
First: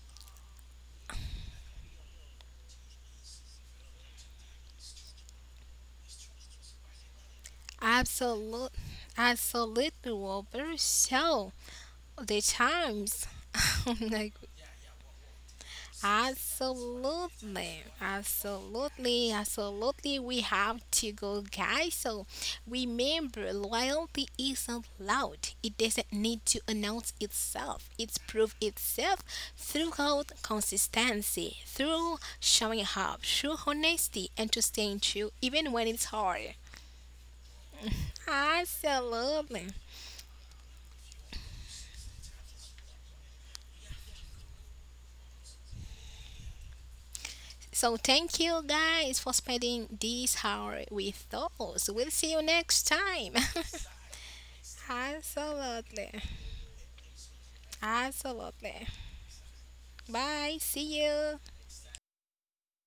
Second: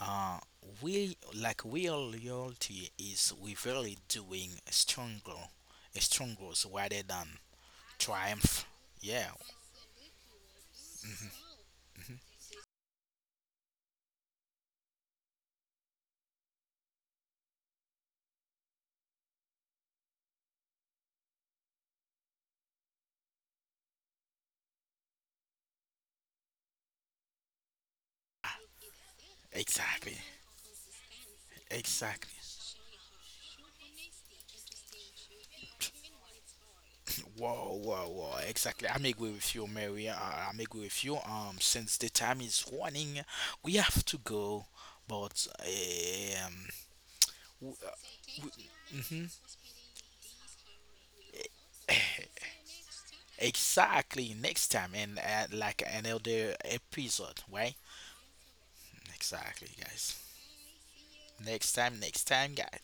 Speaker 1: Uh, we like real loyalty is really doing stronger rather than triumph.
Speaker 2: Absolute,
Speaker 1: Yeah,
Speaker 2: Absolutely, Wilbur. So, the times. I'm like, absolutely. Absolutely. Absolutely. We have to go, guys. So, remember, loyalty isn't loud. It doesn't need to announce itself. It's proved itself
Speaker 1: exactly.
Speaker 2: throughout consistency, through
Speaker 1: Exactly.
Speaker 2: showing up, through honesty, and to staying true even when it's hard.
Speaker 1: Whoa, whoa, whoa. Exactly. I'm agree with
Speaker 2: Absolutely.
Speaker 1: you, Mary. I'm agree with you. Since the time is running, we have to go. But
Speaker 2: So thank you guys
Speaker 1: mm-hmm.
Speaker 2: for spending this hour with us. We'll see you next time.
Speaker 1: Exactly, next time and
Speaker 2: Absolutely.
Speaker 1: another episode, right?
Speaker 2: Absolutely.
Speaker 1: Exactly, guys.
Speaker 2: Bye. See you.
Speaker 1: Next time, guys.